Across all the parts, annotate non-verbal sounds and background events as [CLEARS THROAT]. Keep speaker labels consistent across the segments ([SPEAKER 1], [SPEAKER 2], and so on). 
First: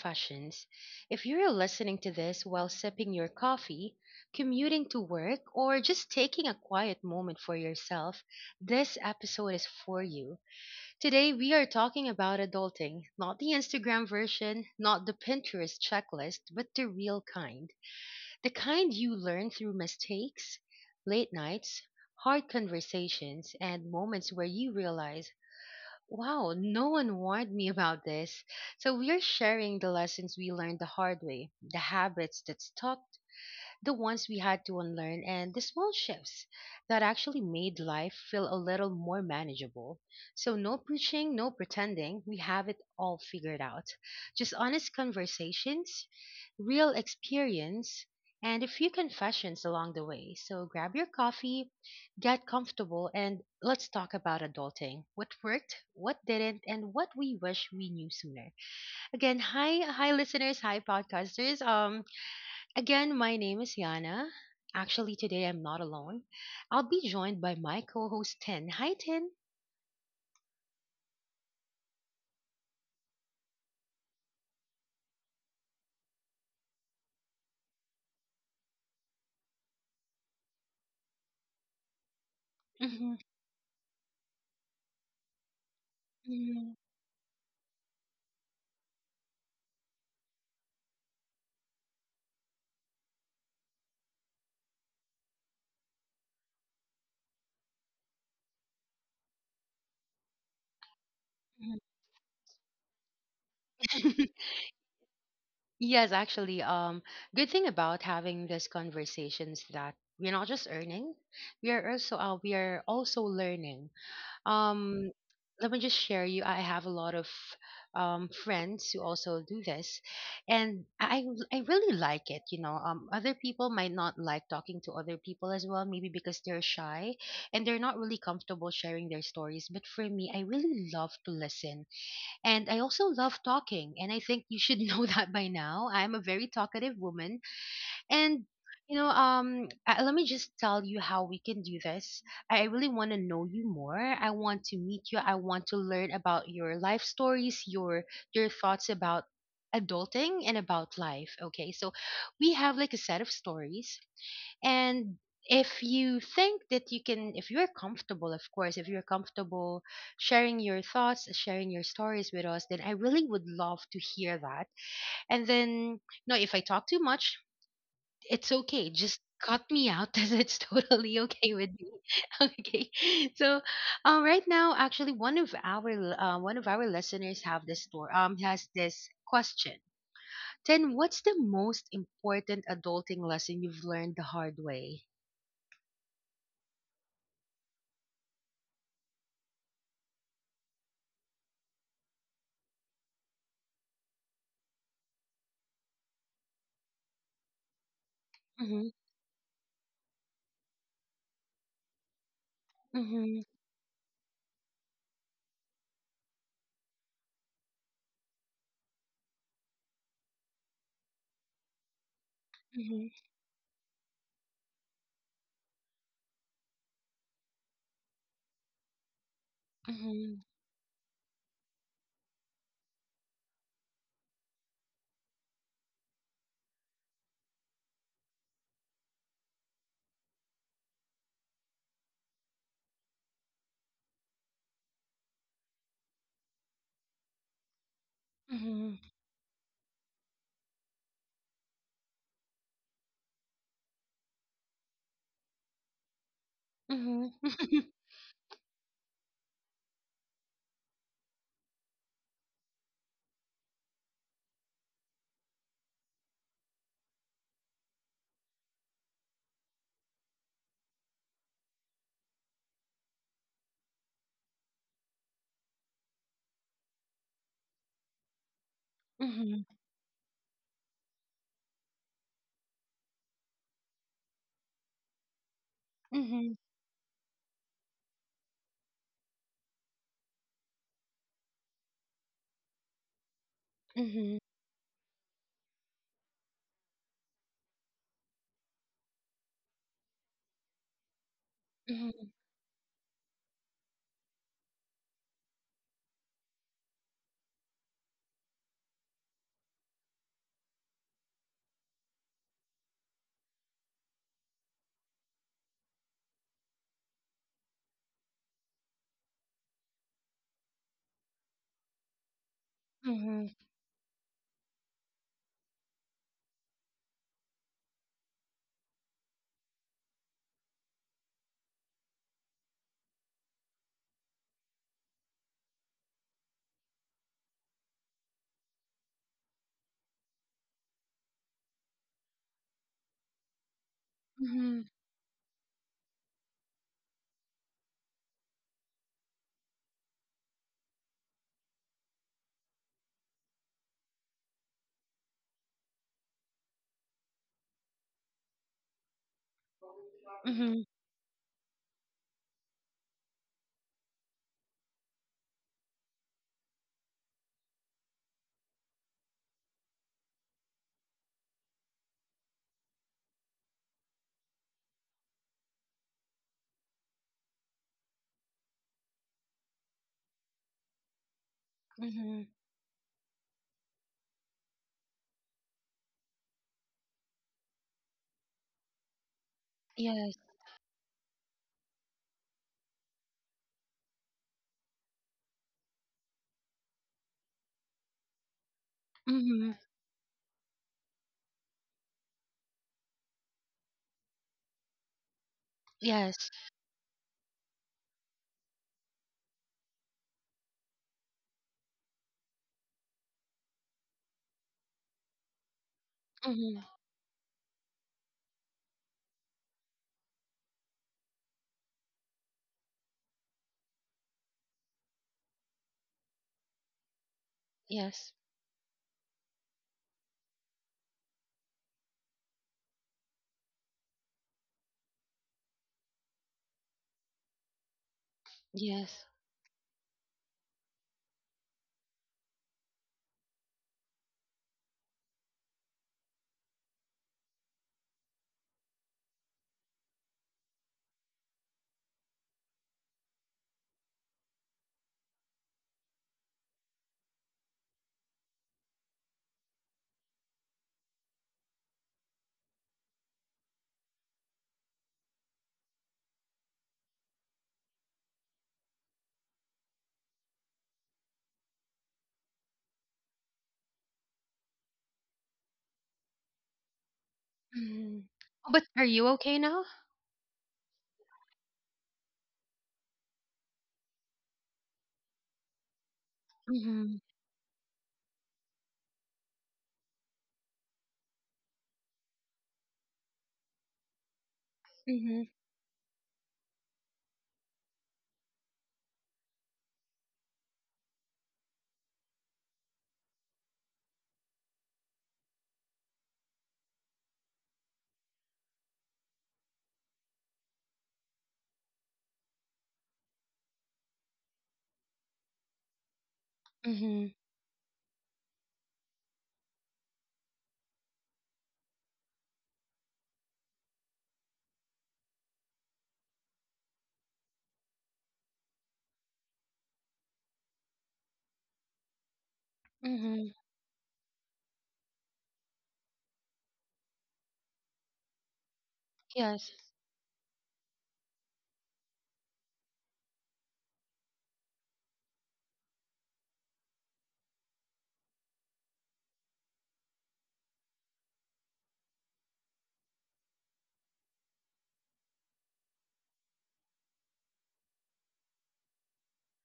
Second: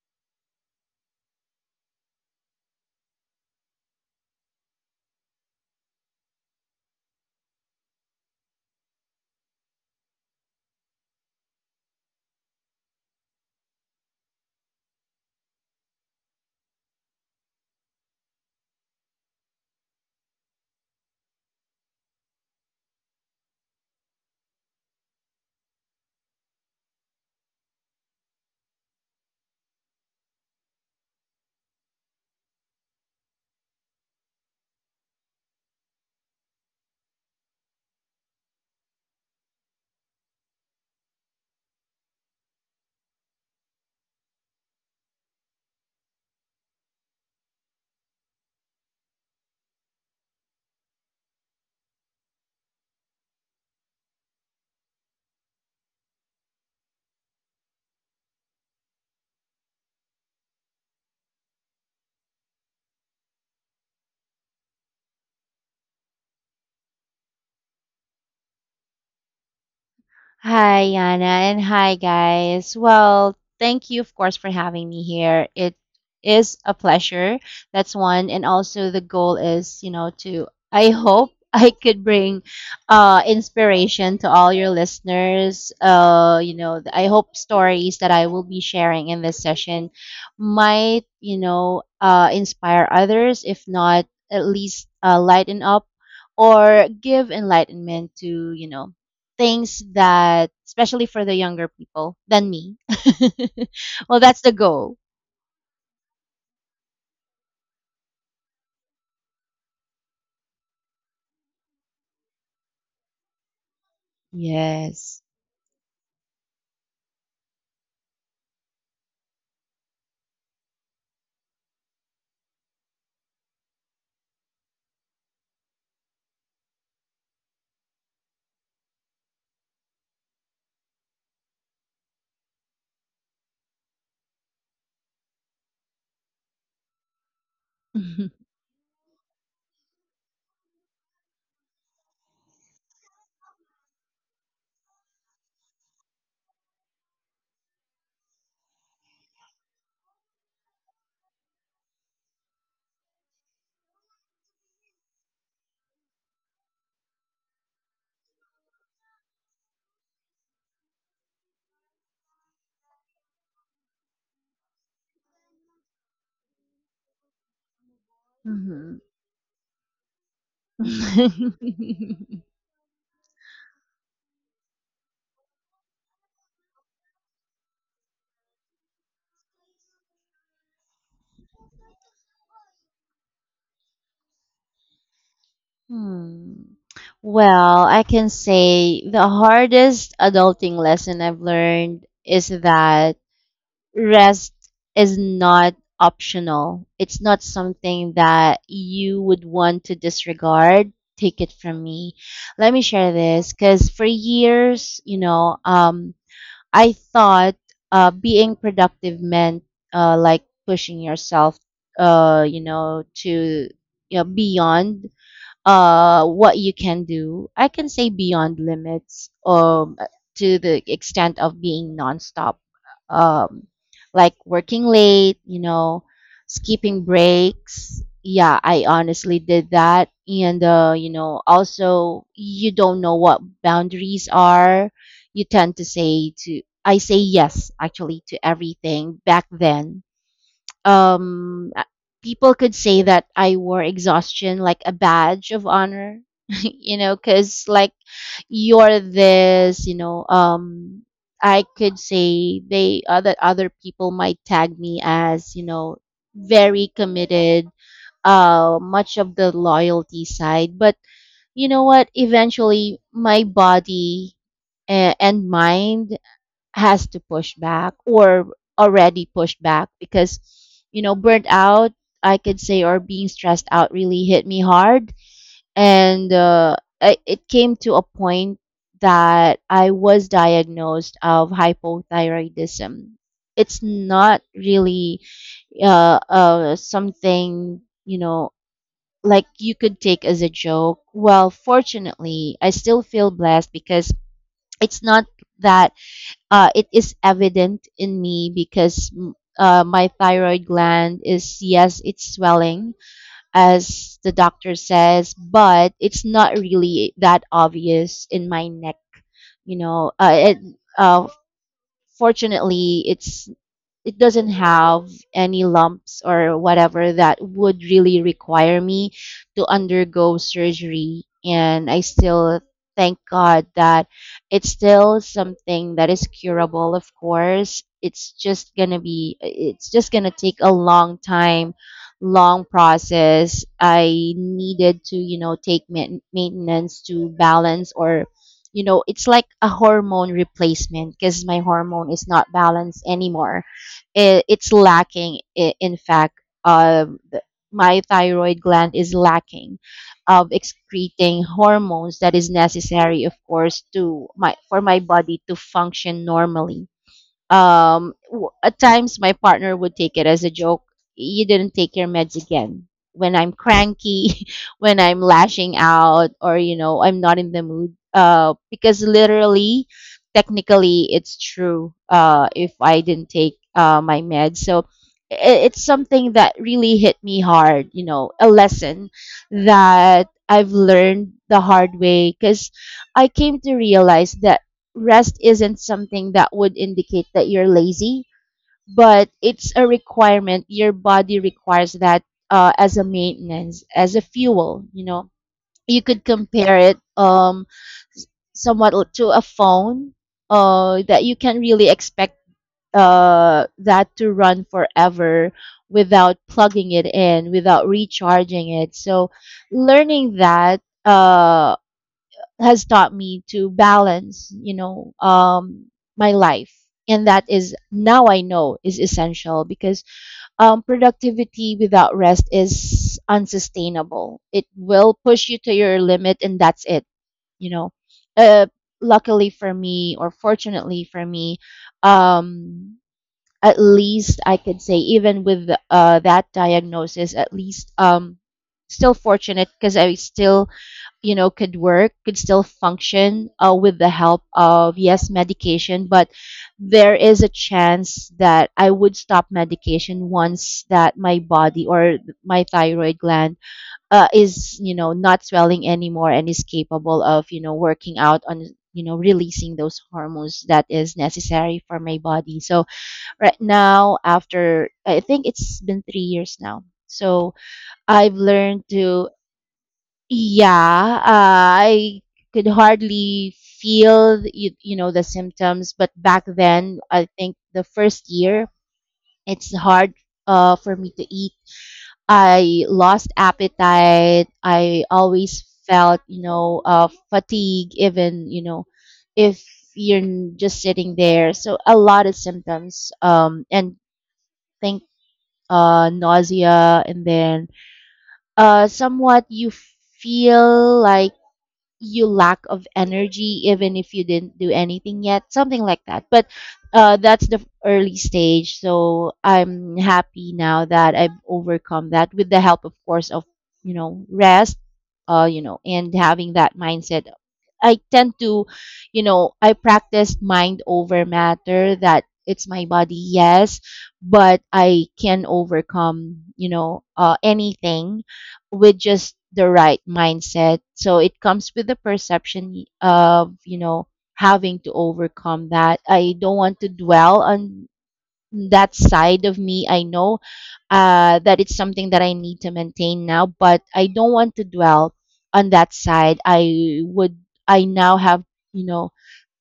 [SPEAKER 1] Confessions. If you're listening to this while sipping your coffee, commuting to work, or just taking a quiet moment for yourself, this episode is for you. Today we are talking about adulting, not the Instagram version, not the Pinterest checklist, but the real kind. The kind you learn through mistakes, late nights, hard conversations, and moments where you realize, wow, no one warned me about this. So we are sharing the lessons we learned the hard way, the habits that stuck, the ones we had to unlearn, and the small shifts that actually made life feel a little more manageable. So no preaching, no pretending we have it all figured out. Just honest conversations, real experience, and a few confessions along the way. So grab your coffee, get comfortable, and let's talk about adulting, what worked, what didn't, and what we wish we knew sooner. Again, hi, listeners, hi, podcasters. Again, my name is Yana. Actually, today I'm not alone. I'll be joined by my co-host Tin. Hi, Tin.
[SPEAKER 2] Hi, Yana, and hi, guys. Well, thank you, of course, for having me here. It is a pleasure. That's one. And also, the goal is, to, I hope [LAUGHS] I could bring
[SPEAKER 1] Mhm,
[SPEAKER 2] inspiration to all your listeners.
[SPEAKER 1] mhm,
[SPEAKER 2] I hope stories that I will be sharing in this session might, inspire others, if not, at least lighten up or give enlightenment to, you know, things that especially for the younger
[SPEAKER 1] mhm.
[SPEAKER 2] people than me. [LAUGHS] Well, that's the
[SPEAKER 1] [LAUGHS]
[SPEAKER 2] goal.
[SPEAKER 1] Yes, actually, good thing about having these conversations that we're not just earning, we are also learning. Um,
[SPEAKER 2] Yes. [LAUGHS]
[SPEAKER 1] let me just share you. I have a lot of friends who also do this, and I really like it. You know, other people might not like talking to other people as well, maybe because they're shy and they're not really comfortable sharing their stories. But for me, I really love to listen, and I also love talking. And I think you should [LAUGHS] know that by now. I'm a very talkative woman, and you know, let me just tell you how we can do this. I really want to know you more. I want to meet you. I want to learn about your life stories, your thoughts about adulting and about life. Okay, so we have like a set of stories, and if you think that you can, if you're comfortable, of course, if you're comfortable sharing your thoughts, sharing your stories with us, then I really would love to hear that. And then no, if I talk too much, it's okay.
[SPEAKER 2] Mhm.
[SPEAKER 1] Just cut me out [LAUGHS] because it's totally okay with me. [LAUGHS] Okay. So, right now, actually, one of our listeners have this store has this question. Then, what's the most important adulting lesson you've learned the hard way?
[SPEAKER 2] [LAUGHS] hmm. Well, I can say the hardest adulting lesson I've learned is that rest is not optional. It's not something that
[SPEAKER 1] Mhm.
[SPEAKER 2] you would want to disregard. Take it from me. Let me share
[SPEAKER 1] Mhm.
[SPEAKER 2] this because for years, I thought being productive meant like pushing yourself,
[SPEAKER 1] Mhm.
[SPEAKER 2] to you know beyond what you can do. I can say beyond limits,
[SPEAKER 1] Mhm.
[SPEAKER 2] to the extent of being nonstop, um, like working late, you know, skipping breaks. Yeah, I honestly did that, and you know, also you don't know what boundaries are. You tend to say to I say yes actually to
[SPEAKER 1] Mhm.
[SPEAKER 2] everything back then. um uh, People could say that I wore exhaustion like a badge of honor, [LAUGHS] you know,
[SPEAKER 1] Mhm.
[SPEAKER 2] because like you're this, I could say they other other people might tag me as you know very committed, much of the loyalty side. But you know what? Eventually, my body and mind has to push back, or already
[SPEAKER 1] Mhm.
[SPEAKER 2] pushed back, because you know burnt out I could say, or being stressed out really hit me hard. And
[SPEAKER 1] Mhm.
[SPEAKER 2] it came to a point that I was diagnosed of hypothyroidism. It's
[SPEAKER 1] Mhm.
[SPEAKER 2] not really something you know like you could take as a joke. Well,
[SPEAKER 1] Mhm.
[SPEAKER 2] fortunately I still feel blessed because it's not that it is evident in me because my thyroid gland is, yes, it's swelling, as the doctor says, but it's not really that obvious in my neck, you know uh, it, uh, fortunately.
[SPEAKER 1] Mhm.
[SPEAKER 2] It's it doesn't have any lumps or whatever that would really require me to undergo surgery, and I still thank God that it's still something that is curable. Of course, it's just gonna take a long time, long process. I
[SPEAKER 1] Mhm.
[SPEAKER 2] needed to you know take maintenance to balance, or you know it's like a hormone replacement because my hormone is not balanced anymore. It's lacking. In fact, my thyroid gland is lacking of
[SPEAKER 1] Mhm.
[SPEAKER 2] excreting hormones that is necessary, of course, to my for my body to function normally. At times my partner would take it as a joke. You didn't take your meds again, when I'm cranky, [LAUGHS] when I'm lashing out, or you know I'm not in the mood, because literally, technically it's true,
[SPEAKER 1] Mhm. [LAUGHS]
[SPEAKER 2] if I didn't take my meds. So I- it's something that really hit me hard, you know, a lesson that
[SPEAKER 1] Yes.
[SPEAKER 2] I've learned the hard way, because I came to realize that rest isn't something that would indicate that you're lazy, but it's
[SPEAKER 1] Mhm.
[SPEAKER 2] a requirement. Your body requires that, as a maintenance, as a fuel. You know, you could
[SPEAKER 1] Yes.
[SPEAKER 2] compare it, somewhat to a phone that you can really expect that to run forever without
[SPEAKER 1] Mhm.
[SPEAKER 2] plugging it in, without recharging it. So, learning that Uh, has taught me to balance, you know, my life. And that is now
[SPEAKER 1] Yes.
[SPEAKER 2] I know is essential, because productivity without rest is unsustainable. It will push you to your limit, and that's it. You know, uh,
[SPEAKER 1] Yes.
[SPEAKER 2] luckily for me, or fortunately for me, um, at least I could say, even with that diagnosis, at least still fortunate because I still you know could work, could still function, with the help of, yes, medication. But there is a chance that I would stop medication once that my body, or my thyroid gland, is you know not swelling anymore and is capable of you know working out on, you know, releasing those hormones that is necessary for my body. So right now, after I think it's been 3 years now, so
[SPEAKER 1] Mhm.
[SPEAKER 2] I've
[SPEAKER 1] But
[SPEAKER 2] learned
[SPEAKER 1] are you
[SPEAKER 2] to.
[SPEAKER 1] okay now?
[SPEAKER 2] Yeah, I could hardly feel you know, the symptoms, but back then,
[SPEAKER 1] Mhm.
[SPEAKER 2] I think the first year, it's hard for me to eat. I lost appetite. I
[SPEAKER 1] Mhm.
[SPEAKER 2] always felt, you know, fatigue, even, you know, if you're just sitting there. So a lot of symptoms, and think nausea, and then somewhat you feel like you lack of energy even if you didn't do anything yet, something like that. But
[SPEAKER 1] Mhm.
[SPEAKER 2] that's the early stage, so I'm happy now that I've overcome that with the help, of course, of you know rest, you know, and having that mindset. I tend to you know I practice mind over matter. That it's my body,
[SPEAKER 1] Mhm.
[SPEAKER 2] yes, but I can overcome you know anything with just the
[SPEAKER 1] Yes.
[SPEAKER 2] right mindset. So it comes with the perception of, you know, having to overcome that. I don't want to dwell on that side of me. I know that it's something that I need to maintain now, but I don't want to dwell on that side. I now have, you know,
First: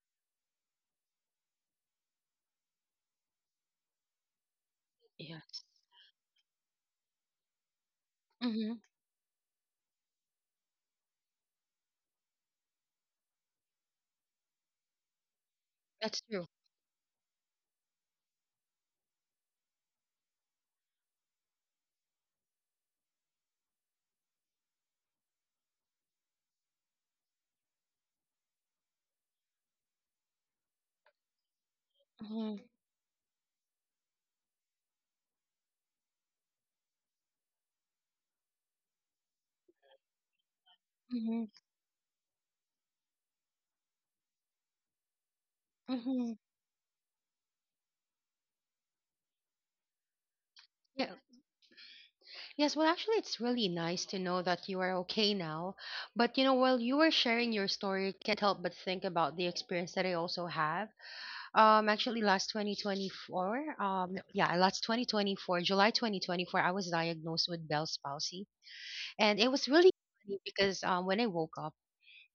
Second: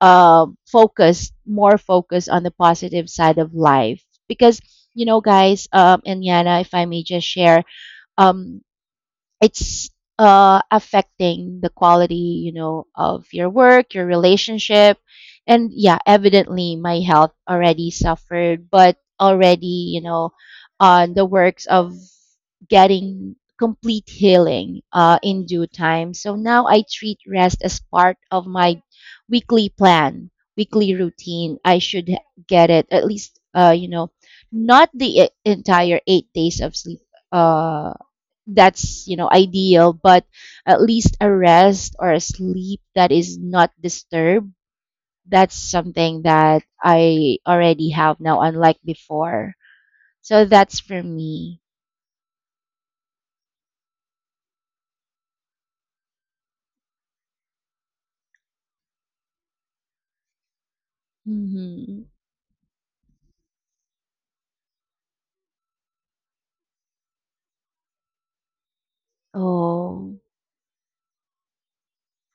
[SPEAKER 2] more focus on the positive side of life, because, you know,
[SPEAKER 1] Yes.
[SPEAKER 2] guys, and Yana, if I may just share, um,
[SPEAKER 1] Mhm.
[SPEAKER 2] it's affecting the quality, you know, of your work, your relationship, and yeah,
[SPEAKER 1] That's true.
[SPEAKER 2] evidently my health already suffered, but already you know on the works of getting complete healing in due time. So now I treat rest as part of my weekly plan weekly routine. I should
[SPEAKER 1] Mhm.
[SPEAKER 2] get it, at least you know, not the entire 8 days of sleep, uh that's you know ideal, but at least a
[SPEAKER 1] Mhm.
[SPEAKER 2] rest or a sleep that is not disturbed. That's something
[SPEAKER 1] Mhm.
[SPEAKER 2] that I already have now, unlike before. So that's for
[SPEAKER 1] Yeah.
[SPEAKER 2] me.
[SPEAKER 1] Yes, well actually it's really nice to know that you are okay now. But you know, while you were sharing your story, I can't help but think about the experience that I also have.
[SPEAKER 2] Mm-hmm.
[SPEAKER 1] Actually last 2024, July 2024, I was diagnosed with Bell's palsy and it was really
[SPEAKER 2] Oh.
[SPEAKER 1] funny because when I woke up,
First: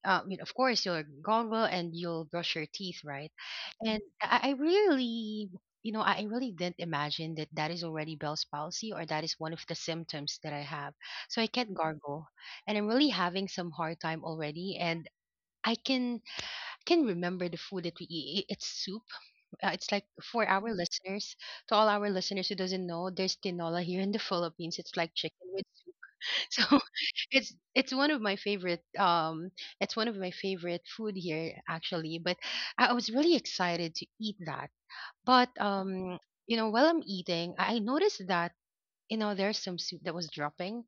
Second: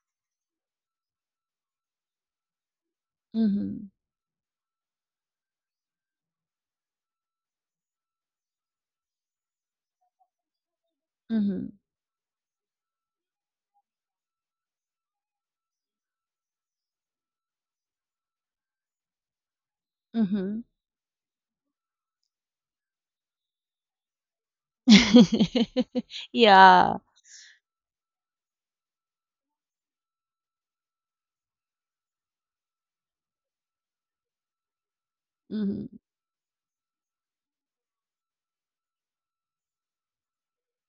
[SPEAKER 1] um, you know, of course you'll gargle and you'll brush your teeth, right?
[SPEAKER 2] Mm-hmm.
[SPEAKER 1] And I really, you know, I really didn't imagine that that is already Bell's palsy or that is one of the symptoms that I have. So I
[SPEAKER 2] Mm-hmm.
[SPEAKER 1] can't gargle, and I'm really having some hard time already. And I can remember the food that we eat. It's soup. It's like, for
[SPEAKER 2] Mm-hmm.
[SPEAKER 1] our listeners, to all our listeners who doesn't know, there's tinola here in the Philippines. It's like chicken with,
[SPEAKER 2] [LAUGHS]
[SPEAKER 1] so
[SPEAKER 2] Yeah.
[SPEAKER 1] [LAUGHS] it's one of my favorite it's one of my favorite food here actually, but I was really excited to eat that. But
[SPEAKER 2] Mm-hmm.
[SPEAKER 1] you know, while I'm eating, I noticed that, you know, there's some soup that was dropping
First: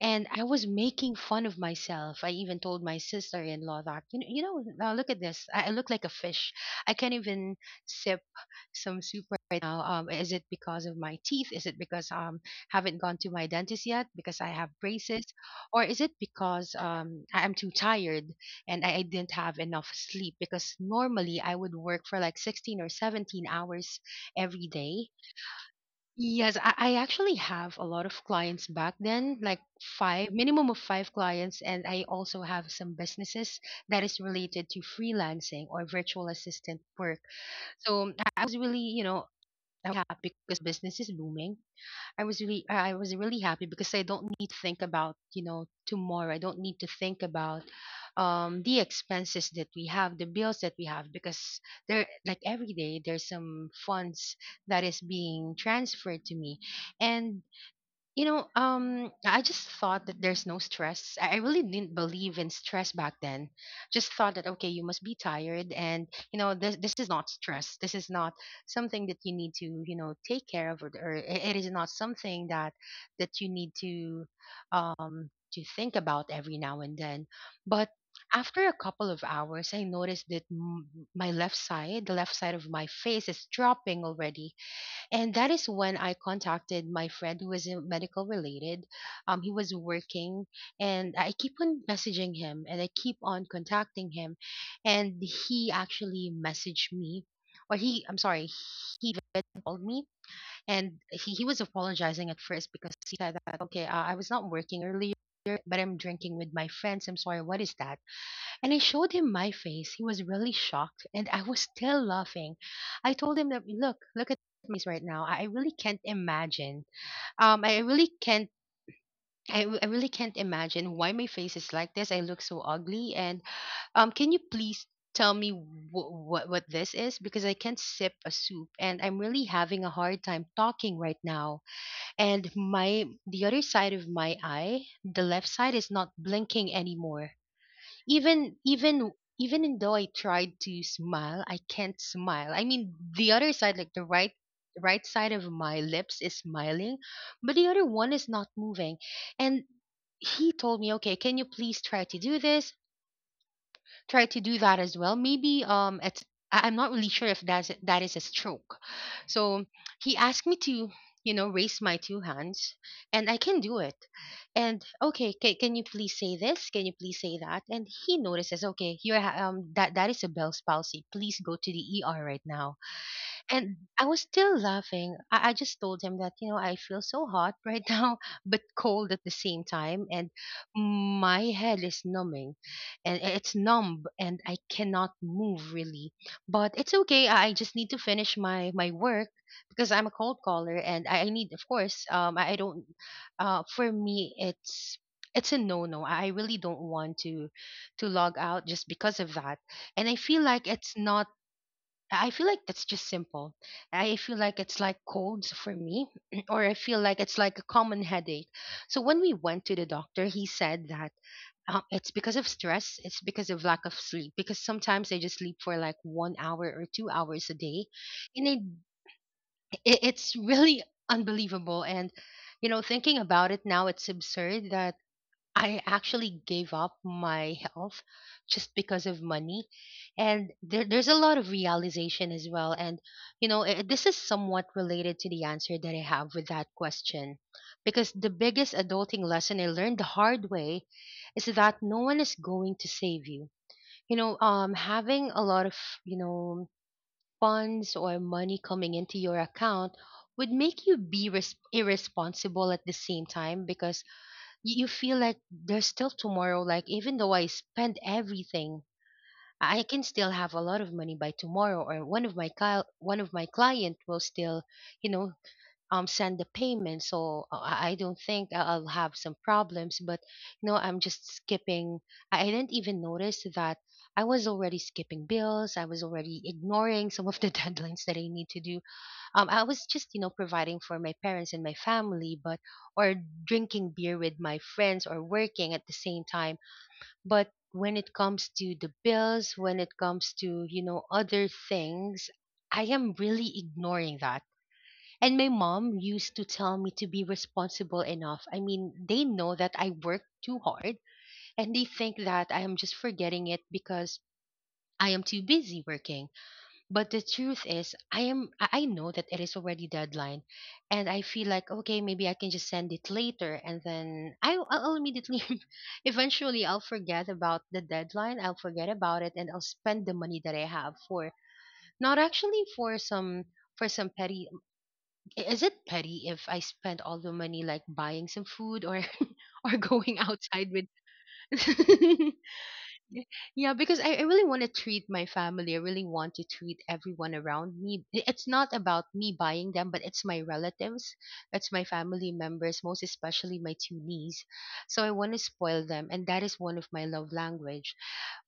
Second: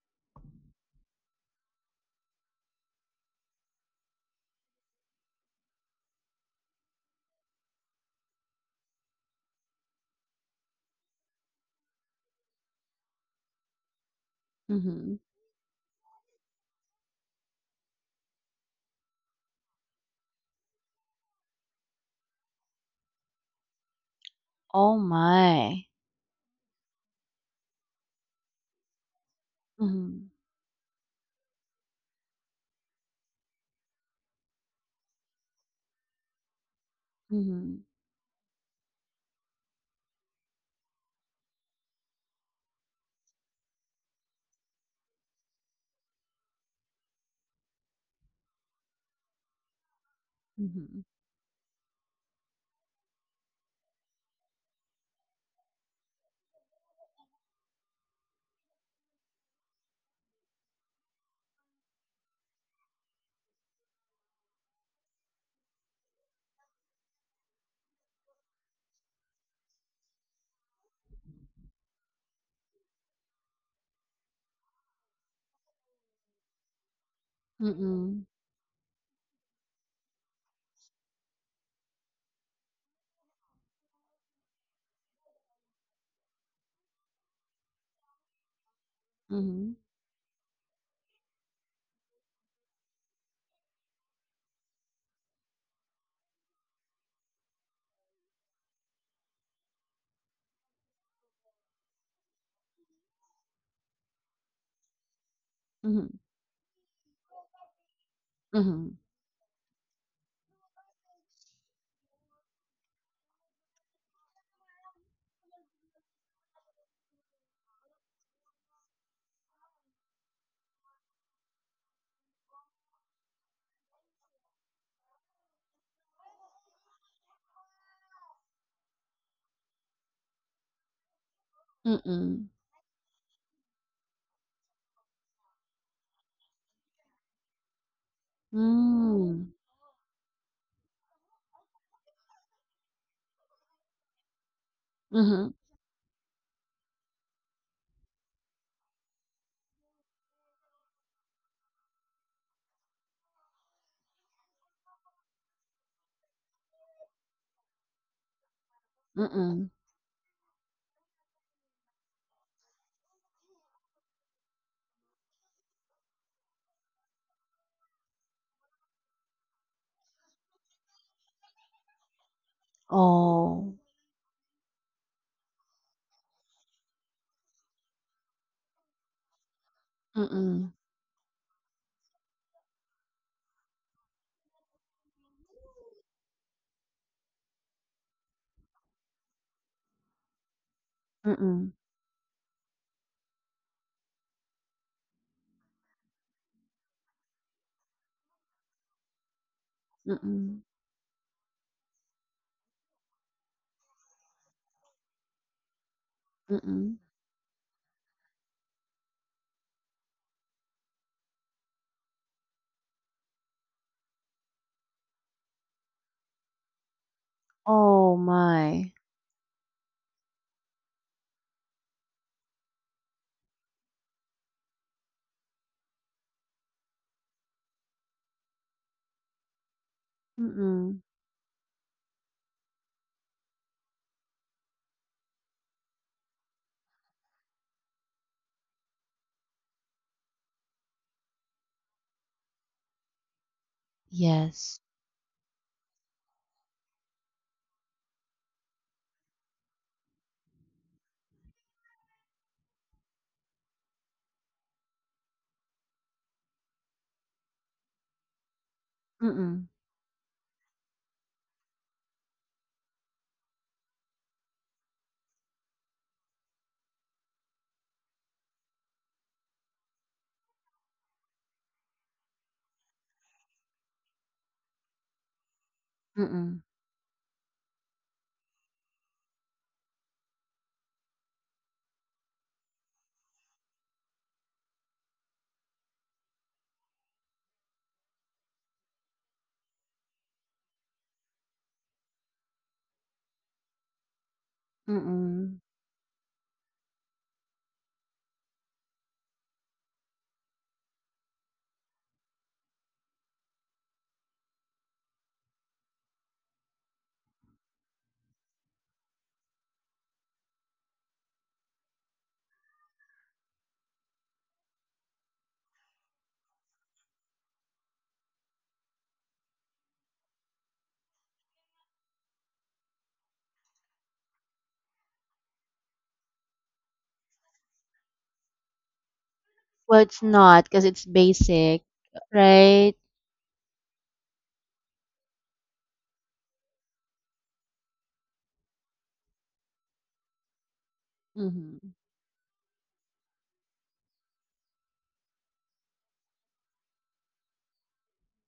[SPEAKER 1] and I was making fun of myself. I even told my sister-in-law that, you know, now look at this. I look like a fish. I can't even sip some soup right now. Is it because of my teeth? Is it because haven't gone to my dentist yet because I have
[SPEAKER 2] Mm-hmm.
[SPEAKER 1] braces, or is it because I'm too tired and I didn't have enough sleep? Because normally I would work for like 16 or 17 hours every
[SPEAKER 2] Oh
[SPEAKER 1] day.
[SPEAKER 2] my.
[SPEAKER 1] Yes, I actually have a lot of clients back then, like five,
[SPEAKER 2] Mm-hmm.
[SPEAKER 1] minimum of five clients. And I also have some businesses that is related to freelancing or virtual assistant work.
[SPEAKER 2] Mm-hmm.
[SPEAKER 1] So I was really, you know, I was happy because business is booming. I was really happy because I don't need to think about, you know, tomorrow. I don't need to think about the expenses that we have, the bills that we
[SPEAKER 2] Mm-hmm.
[SPEAKER 1] have, because there, like every day there's some funds that is being transferred to me, and you know, I just thought that there's no stress. I really didn't believe in stress back then. Just thought that, okay, you must be tired, and you know, this is not stress. This is not something that you need to, you know, take care of, or it is not something that you need to think about every now and then. But
[SPEAKER 2] Mm-hmm.
[SPEAKER 1] after a couple of hours, I noticed that my left side, the left side of my face, is dropping already and that is when I contacted my friend who was in medical related. He
[SPEAKER 2] Mm-hmm.
[SPEAKER 1] was working, and I keep on messaging him, and I keep on contacting him, and he actually messaged me, or he, I'm sorry, he called me, and he was apologizing at first because he said that, okay, I was not working earlier, but I'm
[SPEAKER 2] Mm-hmm.
[SPEAKER 1] drinking with my friends. I'm sorry, what is that? And I
[SPEAKER 2] Mm-hmm.
[SPEAKER 1] showed him my face. He was really shocked, and I was still laughing. I told him that, look, look at my face right now. I really can't imagine. I really can't. I really can't imagine why my face is like this. I look so ugly. And can you please tell me what this is? Because I can't sip a soup, and I'm really having a hard time talking right now. And my, the other side of my eye, the left side, is not blinking anymore even even
[SPEAKER 2] Mm-hmm.
[SPEAKER 1] even in though I tried to smile, I can't smile. I mean, the other side, like the right side
[SPEAKER 2] Mm-hmm.
[SPEAKER 1] of my lips is smiling, but the other one is not moving. And he told me, "Okay, can you please try to do this? Try to do that as well. Maybe it's, I'm not really sure if that is a stroke." So
[SPEAKER 2] Mm.
[SPEAKER 1] he asked me to, you know, raise my two hands and I can do it. And, okay, can you please say this? Can you please say that? And he notices, okay, that that is a Bell's palsy. Please go to the ER right now.
[SPEAKER 2] Oh.
[SPEAKER 1] And I was still laughing. I just told him that, you know, I feel so hot right [LAUGHS] now, but cold at the same time. And
[SPEAKER 2] Mm.
[SPEAKER 1] my head is numbing and it's numb and I cannot move really. But it's okay. I just need to finish my work because I'm a cold caller and I need, of
[SPEAKER 2] Mm.
[SPEAKER 1] course, I don't, for me, it's a no-no. I really don't want to log out just because of that. And I feel
[SPEAKER 2] Mm.
[SPEAKER 1] like it's not I feel like that's just simple. I feel like it's like colds for me, [CLEARS THROAT] or I
[SPEAKER 2] Mm.
[SPEAKER 1] feel like it's like a common headache. So when we went to the doctor, he said that it's because of stress, it's because of lack of sleep, because sometimes I just sleep for like 1 hour or 2 hours a day,
[SPEAKER 2] Oh
[SPEAKER 1] and
[SPEAKER 2] my.
[SPEAKER 1] it's really unbelievable. And you know, thinking about it now, it's absurd that I actually gave up my health just because of money. And
[SPEAKER 2] Mm.
[SPEAKER 1] there's a lot of realization as well. And, you know, eh, this is somewhat related to the answer that I have with that question. Because the biggest adulting lesson I learned the hard way is that no one is going to save you.
[SPEAKER 2] Yes.
[SPEAKER 1] Having a lot of, you know, funds or money coming into your account would make you be irresponsible at the same time, because you feel like there's still tomorrow. Like, even though I spend everything,
[SPEAKER 2] Mm.
[SPEAKER 1] I can still have a lot of money by tomorrow, or one of my client will still you know send the payment. So I don't think I'll have some problems, but you know, I'm just skipping. I didn't even notice that I was already skipping bills. I was already
[SPEAKER 2] Mm.
[SPEAKER 1] ignoring some of the [LAUGHS] deadlines that I need to do. I was just, providing for my parents and my family, but or drinking beer with my friends, or working at the same time. But when it comes to the bills, when it comes to, other things, I am really ignoring that. And my
[SPEAKER 2] Mm.
[SPEAKER 1] mom used to tell me to be responsible enough. I mean, they know that I work too hard, and they think that I am just forgetting it because I am too busy working. But the truth is, I am I know that it is already deadline, and I feel like, okay, maybe I can just send it later, and then I'll immediately, [LAUGHS] eventually, I'll forget about the deadline. I'll forget about it, and I'll spend the money that I have for, not actually, for some petty. Is it petty if I spend all the money, like buying some food or [LAUGHS] or
[SPEAKER 2] Well,
[SPEAKER 1] going
[SPEAKER 2] it's not,
[SPEAKER 1] outside
[SPEAKER 2] because
[SPEAKER 1] with?
[SPEAKER 2] it's basic,
[SPEAKER 1] [LAUGHS]
[SPEAKER 2] right?
[SPEAKER 1] Y- Yeah, because I really want to treat my family. I really want to treat everyone around me. It's not about me buying them, but it's my relatives, it's my
[SPEAKER 2] Mm-hmm.
[SPEAKER 1] family members, most especially my two niece. So I want to spoil them, and that is one of my love language.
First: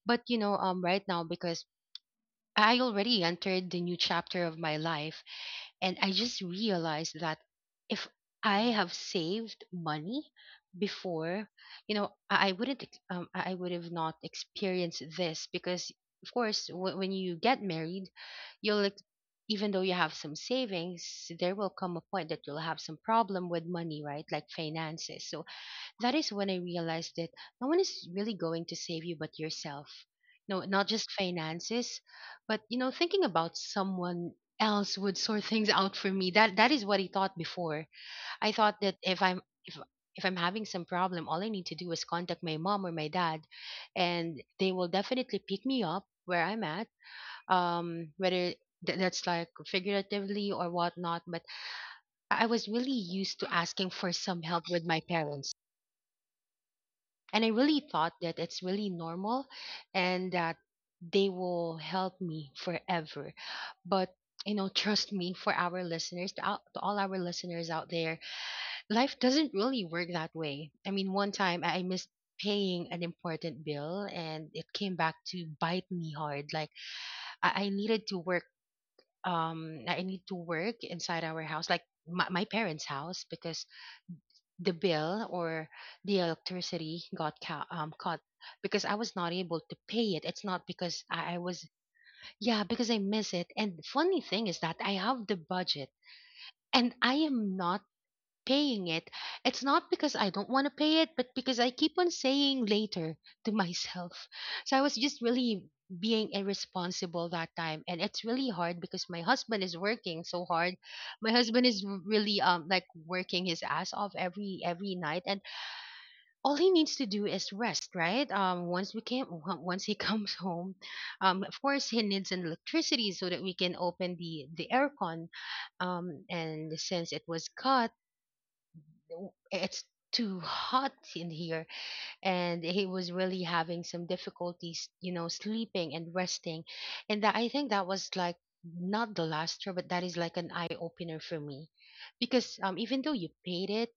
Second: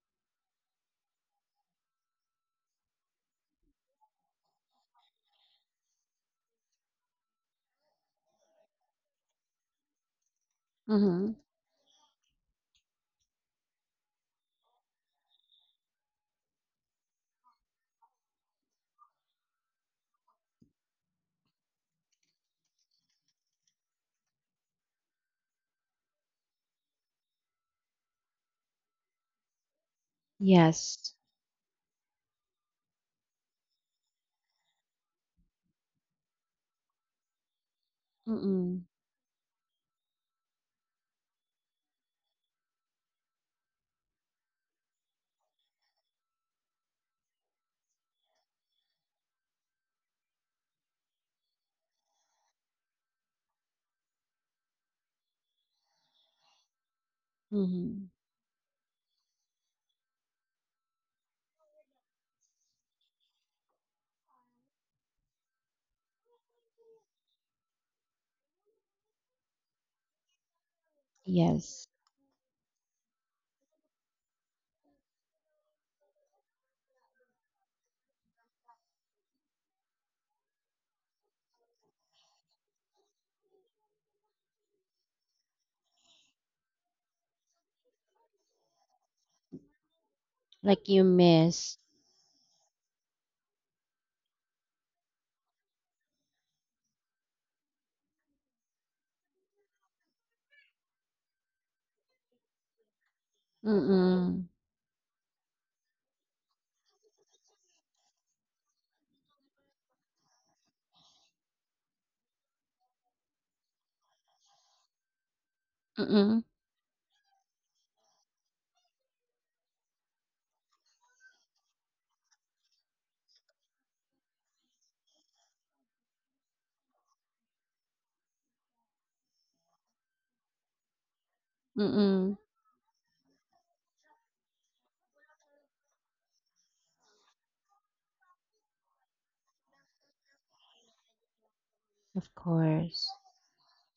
[SPEAKER 1] But right now, because I already entered the new chapter of my life, and I just realized that if I have saved money
[SPEAKER 2] Mm-hmm.
[SPEAKER 1] before, you know, I wouldn't, I would have not experienced this. Because, of course, when you get married, you'll, even though you have some savings, there will come a point that you'll have some problem with money, right? Like, finances. So that is when I realized that no one is really going to save you but yourself. No, not just
[SPEAKER 2] Yes.
[SPEAKER 1] finances, but you know, thinking about someone else would sort things [LAUGHS] out for me. That is what I thought before. I thought
[SPEAKER 2] Mm-mm.
[SPEAKER 1] that if I'm having some problem, all I need to do is contact my mom or my dad, and they will definitely pick me up where I'm at. Whether that's like figuratively or whatnot. But I was really used to asking for some help with my parents, and I really
[SPEAKER 2] Mm-hmm.
[SPEAKER 1] thought that it's really normal, and that they will help me forever. But you know, trust me, for our listeners, to all our listeners out there, life doesn't really work that way. I mean, one time I
[SPEAKER 2] Yes.
[SPEAKER 1] missed paying an important bill, and it came back to bite me hard. Like, I needed to work. I need to work inside our house, like my parents' house, because the bill or the electricity got cut, because I was not able to pay it. It's not
[SPEAKER 2] Like
[SPEAKER 1] because
[SPEAKER 2] you
[SPEAKER 1] I was,
[SPEAKER 2] miss.
[SPEAKER 1] yeah, because I miss it. And funny thing is that I have the budget and I am not paying it. It's not because I don't want to pay it, but because I keep on saying later to [LAUGHS] myself.
[SPEAKER 2] Mm-mm.
[SPEAKER 1] So I was just really being irresponsible that time, and it's really hard because my husband is working so hard. My husband is really like working his ass off every night, and
[SPEAKER 2] Mm-mm.
[SPEAKER 1] all he needs to do is rest, right? Once we came, on- Once he [LAUGHS] comes home, of course he needs an electricity so that we can open the aircon. And since it was cut, it's too hot in here,
[SPEAKER 2] Mm-mm.
[SPEAKER 1] and he was really having some difficulties, you know, sleeping and resting. And that, I think, that was like not the last year, but that is like an eye opener for me,
[SPEAKER 2] Of
[SPEAKER 1] because even
[SPEAKER 2] course.
[SPEAKER 1] though you paid it,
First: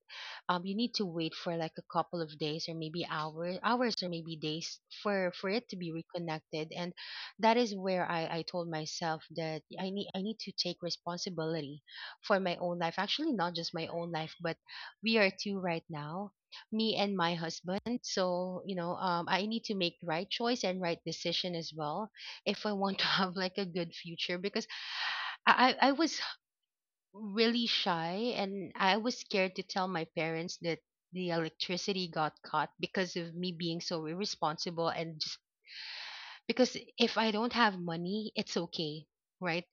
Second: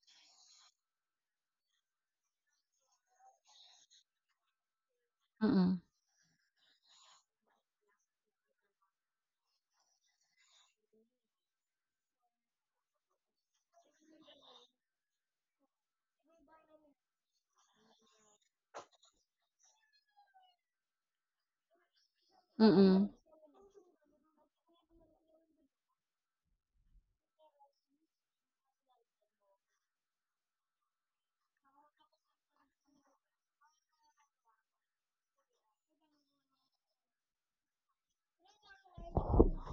[SPEAKER 1] you need to wait for like a couple of days, or maybe hours, or maybe days for it to
[SPEAKER 2] Mm-mm.
[SPEAKER 1] be reconnected. And that is where I told myself that I need to take responsibility for my own life. Actually, not just my own life, but we are two right now, me and my husband. So I need to make the right choice and right decision as well, if I want to
[SPEAKER 2] Mm-mm.
[SPEAKER 1] [LAUGHS] have like a good future. Because I was really shy, and I was scared to tell my parents that the electricity got caught because of me being so irresponsible. And just, because if I don't have money, it's okay, right?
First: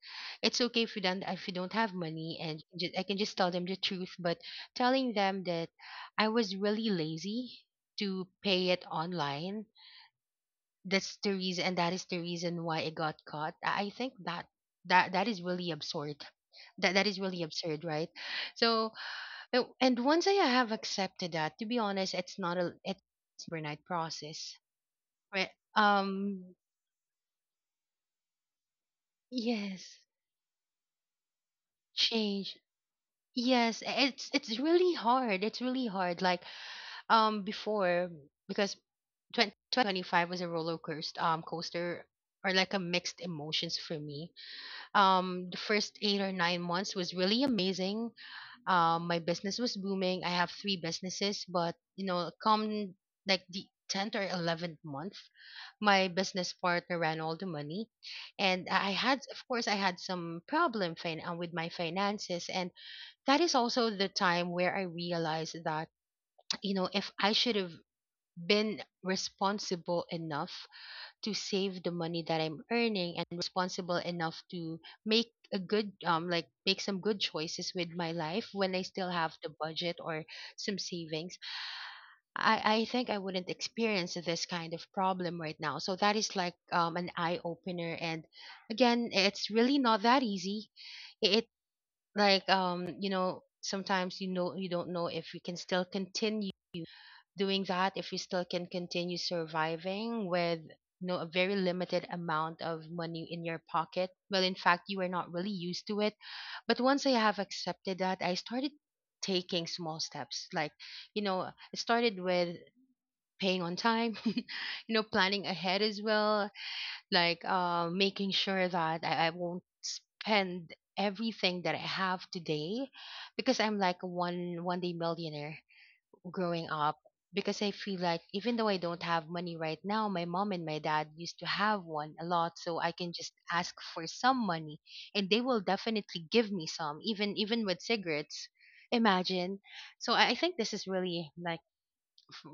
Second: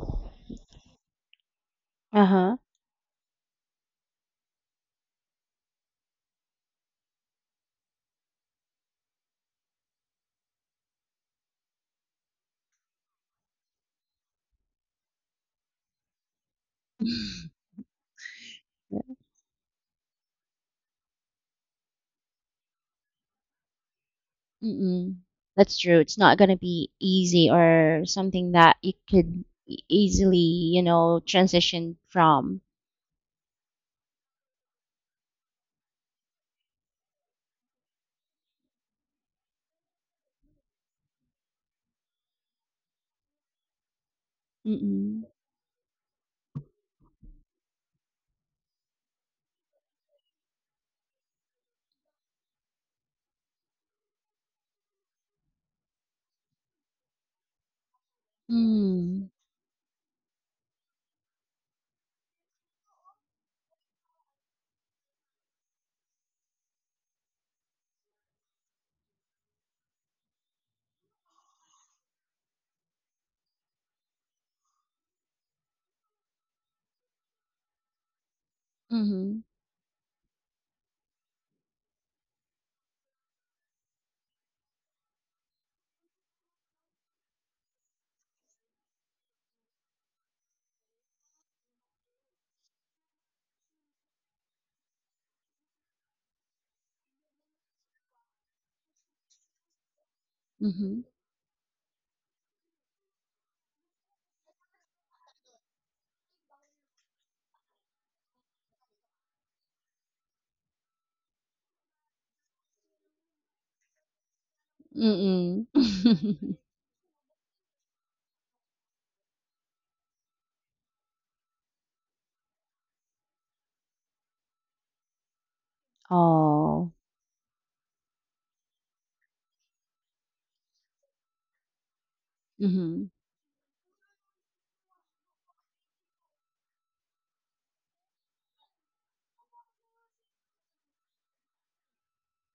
[SPEAKER 1] It's okay if you don't have money.
[SPEAKER 2] Uh-huh.
[SPEAKER 1] And I can just tell them the truth. But telling them that I was really lazy to pay it online, that's the reason, and that is the reason why it got caught. I think that that is really absurd. That is really
[SPEAKER 2] [LAUGHS]
[SPEAKER 1] absurd, right? So and once I have accepted that, to be honest, it's not a, it's overnight process.
[SPEAKER 2] Mm-mm.
[SPEAKER 1] Right?
[SPEAKER 2] That's true. It's not
[SPEAKER 1] Um.
[SPEAKER 2] gonna be easy, or something that you could
[SPEAKER 1] Yes.
[SPEAKER 2] easily, you know, transition
[SPEAKER 1] Change.
[SPEAKER 2] from.
[SPEAKER 1] Yes. It's really hard. It's really hard. Like, before, because 2025 was a roller coaster, or like a mixed emotions for me.
[SPEAKER 2] Mm-mm.
[SPEAKER 1] The first 8 or 9 months was really amazing. My business was booming. I have three businesses. But you know, come like the 10th or 11th month, my business partner ran all the money. And I had
[SPEAKER 2] Mm.
[SPEAKER 1] of course I had some problem, with my finances. And that is also the time where I realized that [TSK] you know, if I should have been responsible enough to save the money that I'm earning, and responsible enough to make a good like make some good choices with my life, when I still have
[SPEAKER 2] Mm-hmm.
[SPEAKER 1] the budget, or some savings. I think I wouldn't experience this kind of problem right now. So that is like an eye opener. And again, it's really not that easy. It, like, you know, sometimes, you know, you don't know if we can still continue doing that, if you still can continue surviving with
[SPEAKER 2] Mm-hmm.
[SPEAKER 1] no, a very limited amount of money in your pocket. Well, in fact, you are not really used to it. But once I have accepted that, I started taking small steps. Like, you know, it started with paying on time. [LAUGHS] You know, planning
[SPEAKER 2] Mm-mm.
[SPEAKER 1] ahead as well, like, making sure that I won't spend everything that I have today. Because I'm like a one day millionaire
[SPEAKER 2] [LAUGHS]
[SPEAKER 1] growing
[SPEAKER 2] Oh.
[SPEAKER 1] up. Because I feel like even though I don't have money right now, my mom and my dad used to have one a lot, so I
[SPEAKER 2] Mm-hmm.
[SPEAKER 1] can just ask for some money, and they will definitely give me some, even with cigarettes. Imagine. So I think this is really like f-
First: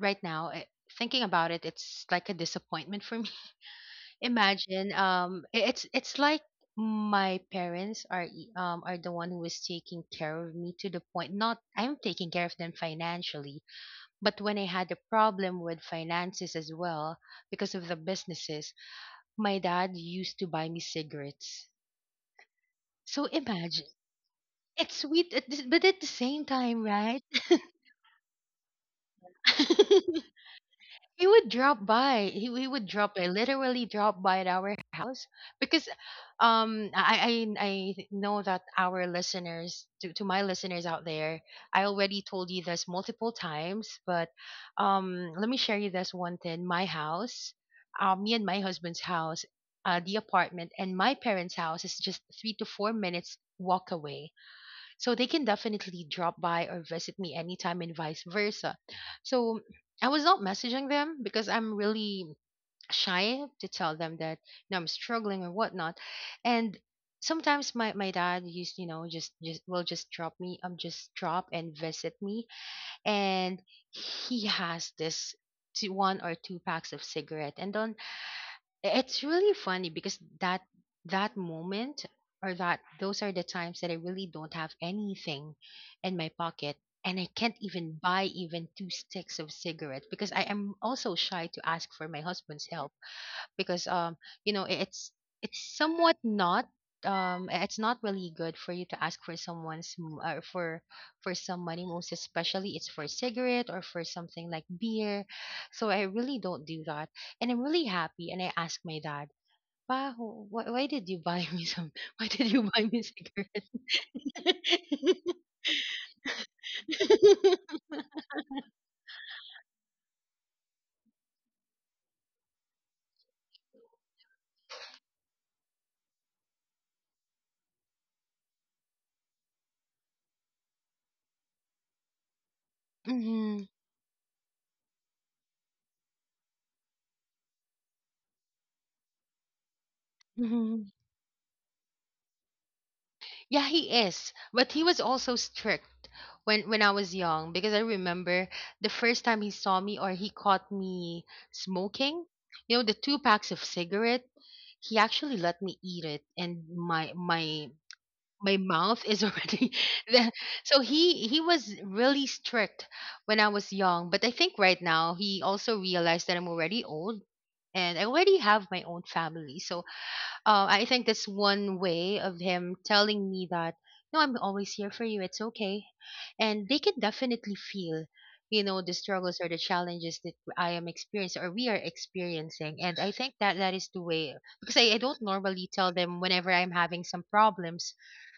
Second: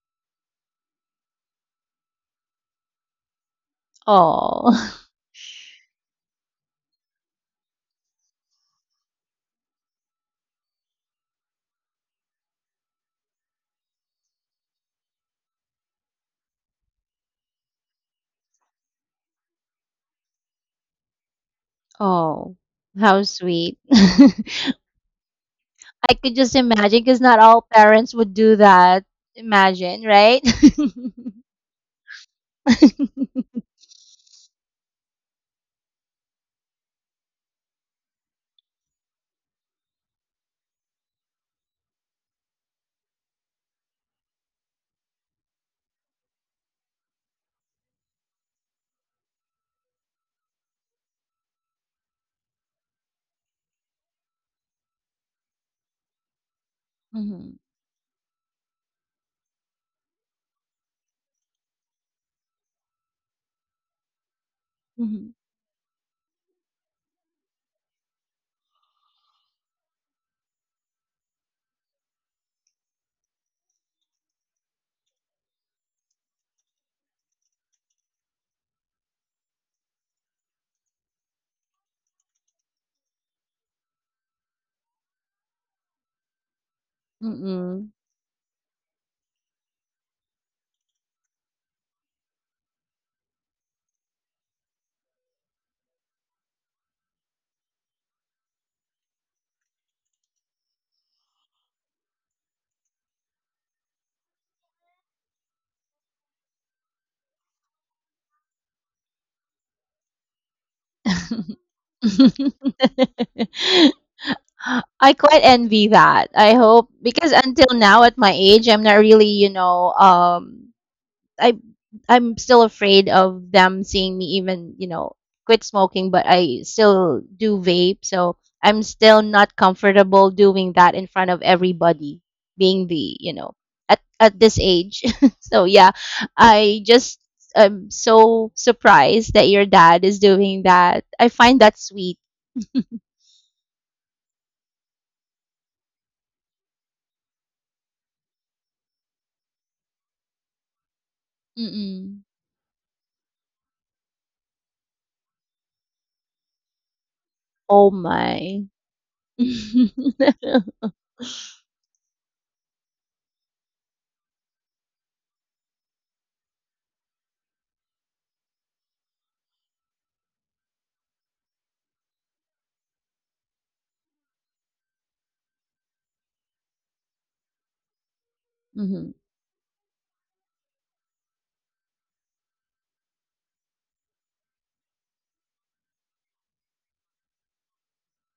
[SPEAKER 1] right now. Thinking about it, it's like a disappointment for me. [LAUGHS]
[SPEAKER 2] Oh.
[SPEAKER 1] Imagine,
[SPEAKER 2] [LAUGHS]
[SPEAKER 1] it's like my parents are the one who is taking care of me. To the point not I'm taking care of them financially, but when I had a problem with finances as well, because of the businesses, my dad used to buy me cigarettes.
[SPEAKER 2] Oh. How
[SPEAKER 1] So
[SPEAKER 2] sweet.
[SPEAKER 1] imagine,
[SPEAKER 2] [LAUGHS] I
[SPEAKER 1] it's sweet, but at the
[SPEAKER 2] could
[SPEAKER 1] same
[SPEAKER 2] just
[SPEAKER 1] time,
[SPEAKER 2] imagine, because
[SPEAKER 1] right?
[SPEAKER 2] not all parents would do that. Imagine,
[SPEAKER 1] [LAUGHS]
[SPEAKER 2] right? [LAUGHS]
[SPEAKER 1] He would drop by. He would drop by, literally
[SPEAKER 2] [LAUGHS]
[SPEAKER 1] drop by at our house, because I know that our listeners, to my listeners out there, I already told you this multiple times, but let me share you this one thing. My house, me and my husband's house, the apartment and my parents' house is just 3 to 4 minutes walk away. So they can definitely drop by or visit me
[SPEAKER 2] Mhm,
[SPEAKER 1] anytime, and vice versa. So I was not messaging them, because I'm really shy to tell them that, you know, I'm
[SPEAKER 2] mhm,
[SPEAKER 1] struggling or whatnot. And sometimes my dad used, you know, just will just drop me, just drop and visit me. And he has this one or two packs of cigarette. And on It's really funny, because that moment, or that, those are the times that I really don't have anything in my pocket, and I can't
[SPEAKER 2] mm.
[SPEAKER 1] even buy even two sticks of cigarette, because I am also shy to ask for my husband's help. Because you know, it's somewhat not, it's not really good for you to ask for for some money, most especially it's for cigarette or for something like beer. So I really don't do that. And I'm really happy, and I ask my dad, Pa, why did you buy me
[SPEAKER 2] [LAUGHS]
[SPEAKER 1] some? [LAUGHS] Why did you buy me cigarette?
[SPEAKER 2] I quite envy that. I hope, because
[SPEAKER 1] [LAUGHS]
[SPEAKER 2] until now at my age, I'm not really, I I'm still afraid of them seeing me, even, you know, quit smoking, but I still do vape. So I'm still not comfortable doing that in front of everybody, being the, you know, at this age. [LAUGHS] So yeah, I just am so surprised that your dad is doing
[SPEAKER 1] Hmm.
[SPEAKER 2] that. I find that sweet. [LAUGHS]
[SPEAKER 1] Yeah, he is. But he was also strict when I was young because I remember the first time he saw me or he caught me
[SPEAKER 2] Mm-mm.
[SPEAKER 1] smoking, the two packs of cigarette, he actually let me eat it, and my my
[SPEAKER 2] Oh
[SPEAKER 1] my
[SPEAKER 2] my.
[SPEAKER 1] mouth is
[SPEAKER 2] [LAUGHS]
[SPEAKER 1] already [LAUGHS] the- so
[SPEAKER 2] Mm-hmm.
[SPEAKER 1] he was really strict when I was young, but I think right now he also realized that I'm already old and I already have my own family. So I think that's one way of him telling me that, no, I'm always here for you. It's okay. And they can definitely feel, the struggles or the challenges that I am experiencing or we are experiencing. And I think that that is the way, because I don't normally tell them whenever I'm having some problems.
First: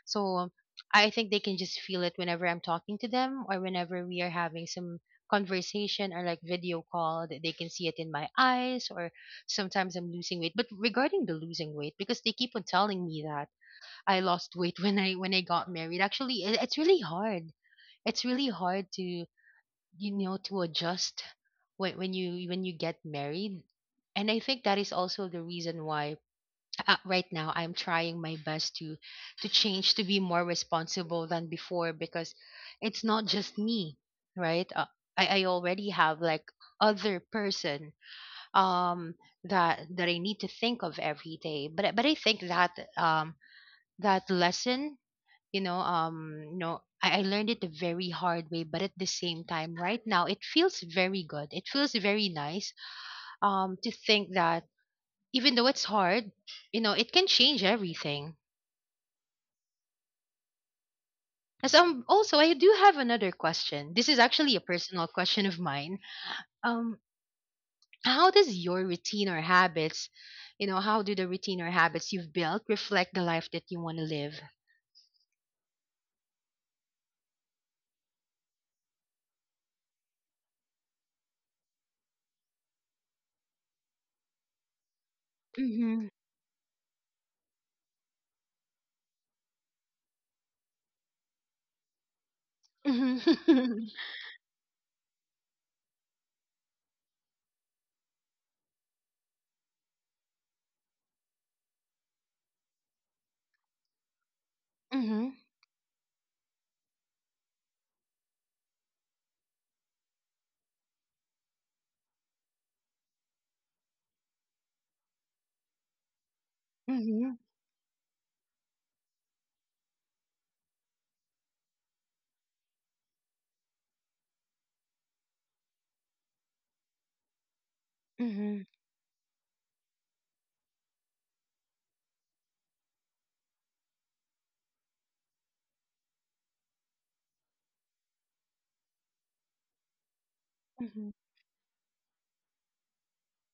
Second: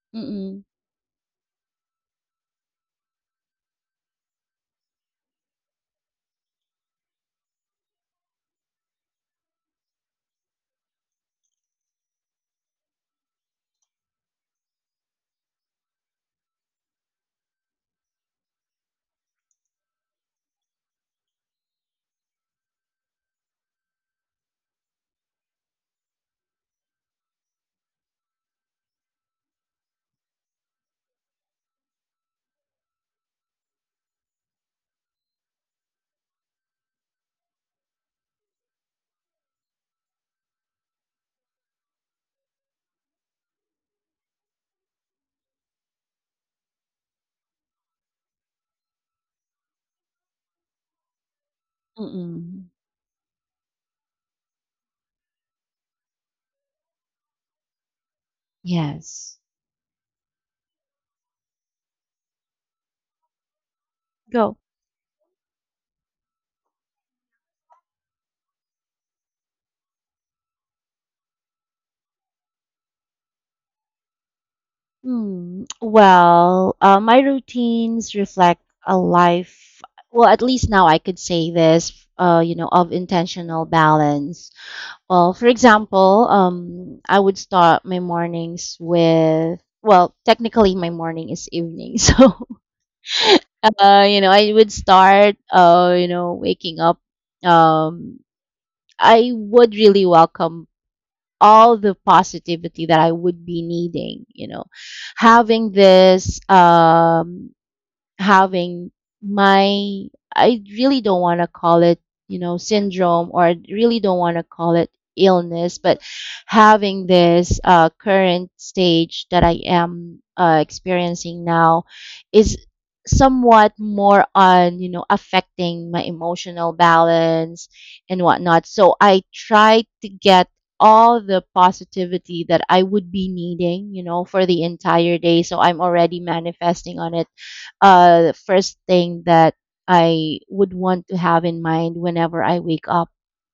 [SPEAKER 1] So
[SPEAKER 2] Mm-mm.
[SPEAKER 1] I think they can just feel it whenever I'm talking to them, or whenever we are having some conversation or like video call, that they can see it in my eyes, or sometimes I'm losing weight. But regarding the losing weight, because they keep on telling me that I lost weight [LAUGHS] when I got married. Actually, it's really hard. It's really hard to to adjust when you get married. And I think that is also the reason why right now I'm trying my best to change, to be more responsible than before, because it's not just me, right? I already have like other person, um that I need to think of every day. But I think that lesson, I learned it the very hard way, but at the same time, right now it feels very good. It feels very
[SPEAKER 2] Mm-mm.
[SPEAKER 1] nice to think that even though it's hard, it can change everything.
[SPEAKER 2] Yes.
[SPEAKER 1] As also, I do have another question. This is actually
[SPEAKER 2] Go.
[SPEAKER 1] a personal question of mine. Um. How does your routine or habits, how do the routine or habits you've built reflect the life that you want to live?
[SPEAKER 2] Hmm. Well, my routines reflect a life. Well, at least now I could say this, of intentional balance. Well, for
[SPEAKER 1] Mm-hmm.
[SPEAKER 2] example, I would start my mornings with, well, technically my morning is evening. [LAUGHS] So,
[SPEAKER 1] Mm-hmm.
[SPEAKER 2] I would start, waking up. Um, I would really welcome all the positivity that I would be needing, you know.
[SPEAKER 1] [LAUGHS] Mm-hmm.
[SPEAKER 2] Having this having my, I really don't want to call it, you know, syndrome, or I really don't want to call it illness, but having
[SPEAKER 1] Mm-hmm.
[SPEAKER 2] this current stage that I am experiencing now is somewhat more on, you know, affecting my emotional balance and
[SPEAKER 1] Mm-hmm.
[SPEAKER 2] whatnot. So I try to get all the positivity that I would be needing, you know, for the entire day. So I'm already manifesting on it, first thing that I would want
[SPEAKER 1] Mm-hmm.
[SPEAKER 2] to have in mind whenever I wake up,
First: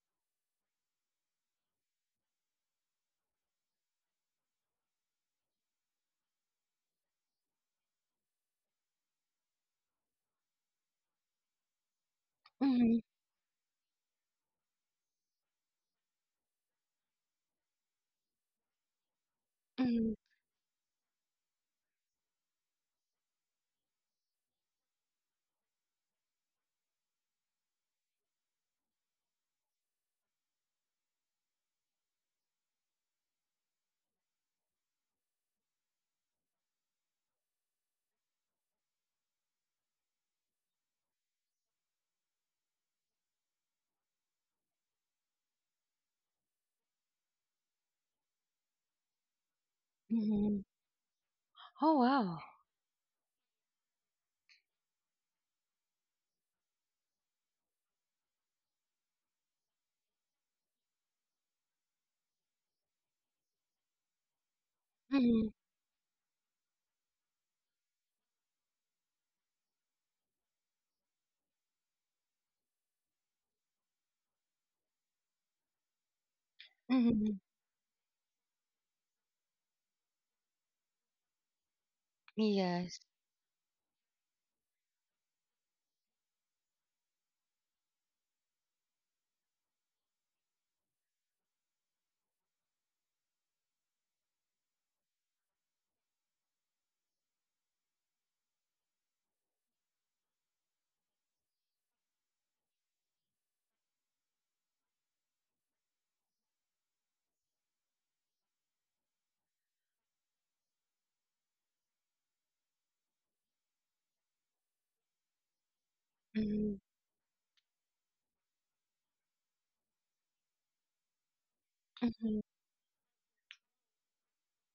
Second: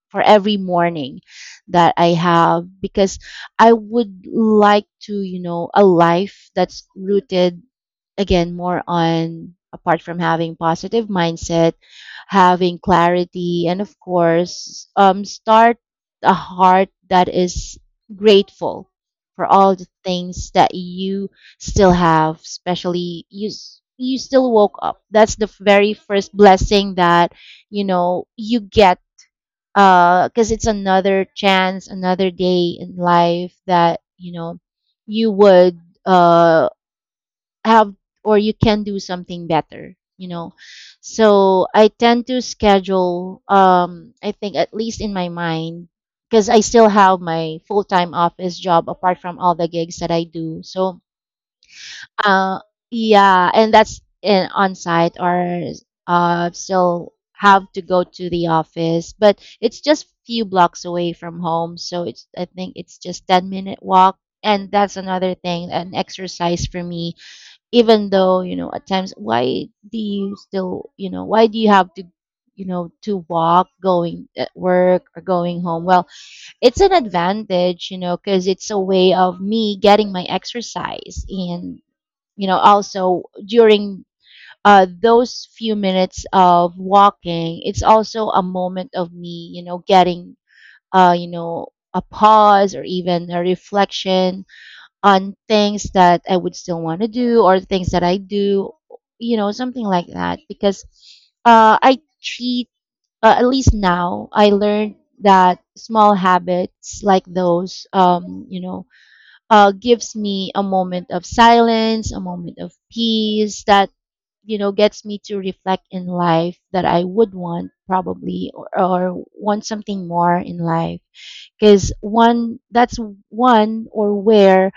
[SPEAKER 2] for every morning that I have, because I would like to, you know, a life that's rooted again more on, apart from having positive mindset, having clarity, and of course start a heart that is grateful for all the
[SPEAKER 1] Mm-hmm.
[SPEAKER 2] things that you still have, especially you you still woke up. That's the very first blessing that you know you get, because it's another chance, another day in life that you know you would, uh, have, or you can do something better. You know, so I tend to schedule. I think at least in my mind, because I still have my full time office job apart from all the gigs that I do.
[SPEAKER 1] Mm-hmm.
[SPEAKER 2] So
[SPEAKER 1] Oh wow.
[SPEAKER 2] uh, yeah, and that's in on site or still have to go to the office, but it's just few blocks away from home, so it's I think it's just 10-minute walk. And that's another
[SPEAKER 1] Mm-hmm.
[SPEAKER 2] thing, an exercise for me. Even though, you know, at times, why do you still, you know, why do you have to, to walk going at work or going home? Well, it's an
[SPEAKER 1] Mm-hmm.
[SPEAKER 2] advantage, you know, because it's a way of me getting my exercise and you know
[SPEAKER 1] Yes.
[SPEAKER 2] also during those few minutes of walking it's also a moment of me getting uh, you know a pause or even a reflection on things that I would still want to do or things that I do. Something like that, because I treat at least now I learned that small habits like those, gives me a moment of silence, a moment of peace that, you know, gets me to reflect in life
[SPEAKER 1] Mm-hmm.
[SPEAKER 2] that I would want probably or want something more in life. Because
[SPEAKER 1] Mm-hmm.
[SPEAKER 2] one, that's one or where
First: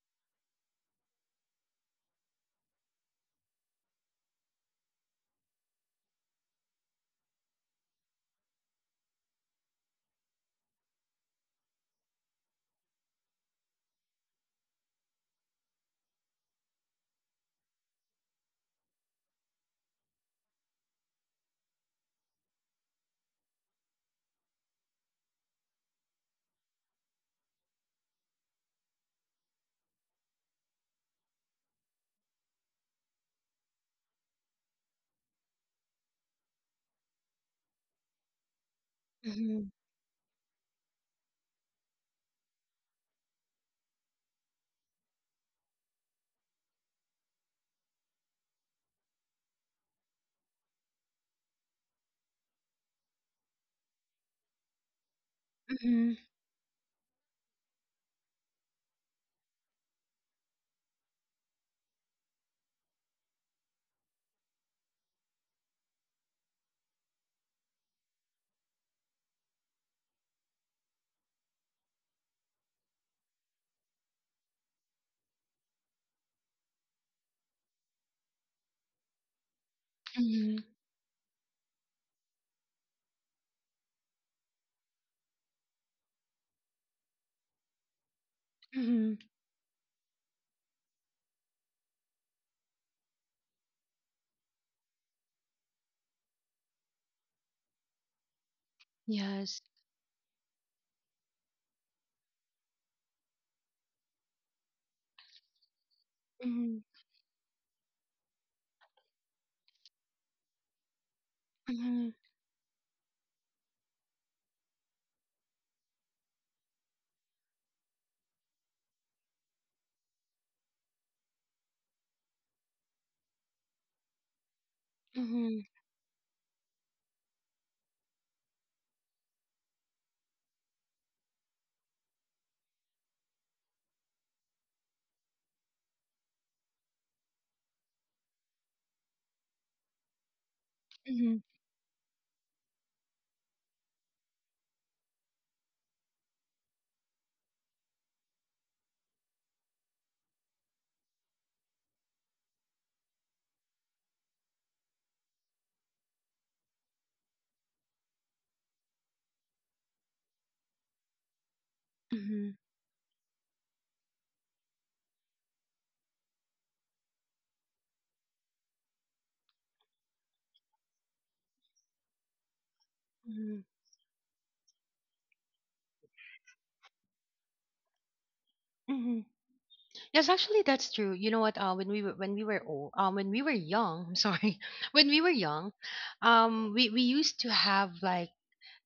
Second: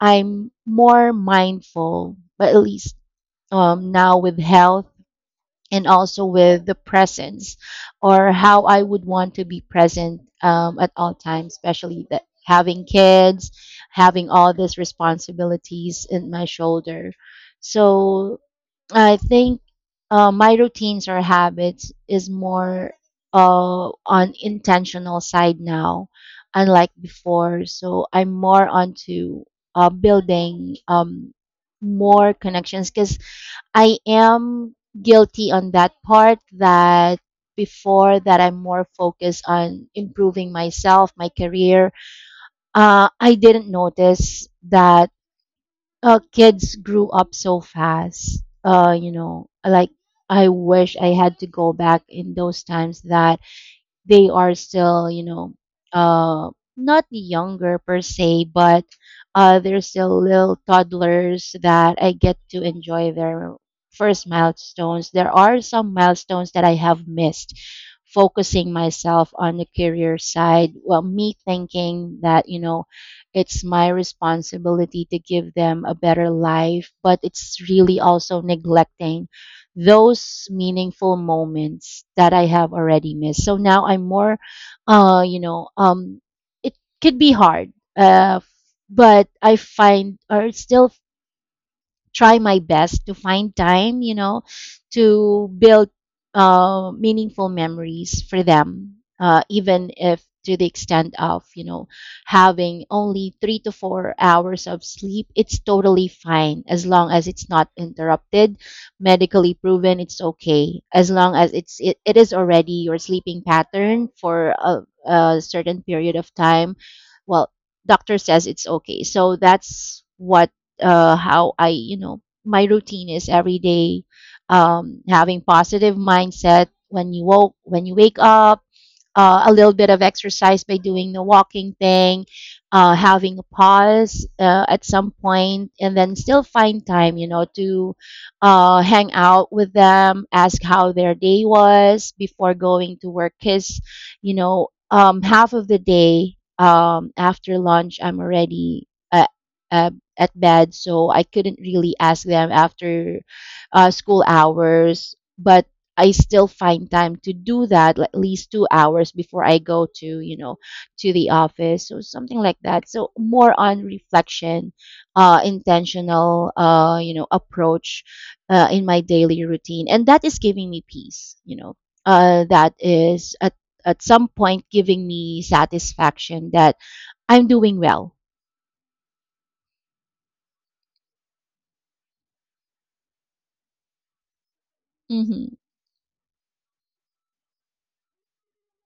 [SPEAKER 2] I'm more mindful, but at least now with health and also with the presence or how I would want to be present at all times, especially that having kids, having all these responsibilities in my shoulder. So I think my routines or habits is more on intentional side now, unlike before. So I'm more onto building, more connections because I am guilty on that part that before that I'm more focused
[SPEAKER 1] Mm-hmm.
[SPEAKER 2] on improving myself, my career. I didn't notice that kids grew up so fast. You know, like I wish I had to go back in those times that they are still, you know,
[SPEAKER 1] Mm-hmm.
[SPEAKER 2] uh, not younger per se, but they're still little toddlers that I get to enjoy their first milestones. There are some milestones that I have missed, focusing myself on the career side. Well, me thinking that, you know, it's my responsibility to give them a better life, but it's really also neglecting those
[SPEAKER 1] Mm-hmm.
[SPEAKER 2] meaningful moments that I have already missed. So now I'm more, uh, you know, um, it could be hard, uh, f-
[SPEAKER 1] Mm-hmm.
[SPEAKER 2] but I find or still try my best to find time, you know, to build meaningful memories for them,
[SPEAKER 1] Yes.
[SPEAKER 2] even if to the extent of, you know, having only 3 to 4 hours of sleep, it's totally fine
[SPEAKER 1] Mm-hmm.
[SPEAKER 2] as long as it's not interrupted. Medically proven, it's okay as long as it's it,
[SPEAKER 1] Mm-hmm.
[SPEAKER 2] it is already your sleeping pattern for a certain period of time. Well, doctor says it's okay. So that's what how I, you know, my routine is every day, having
[SPEAKER 1] Mm-hmm.
[SPEAKER 2] positive mindset when you woke when you wake up, a little bit of exercise by doing the walking thing, having a pause at some point, and then still find time, you know, to hang out with them, ask how their
[SPEAKER 1] Mm-hmm.
[SPEAKER 2] day was before going to work, because you know, half of the day, after lunch I'm already. uh, at bed, so I couldn't really ask them after school hours. But I still find time to do that, like, at least 2 hours before I go to, you know, to the office, so something
[SPEAKER 1] Mm-hmm.
[SPEAKER 2] like that. So more on reflection, intentional, you know, approach in my daily routine, and that is giving me peace. You know, that is at some point giving me satisfaction that I'm doing well.
[SPEAKER 1] Mm-hmm. Yes, actually, that's true. You know what? When we were old, when we were young, I'm sorry, [LAUGHS] when we were
[SPEAKER 2] Mhm.
[SPEAKER 1] young, we used to have like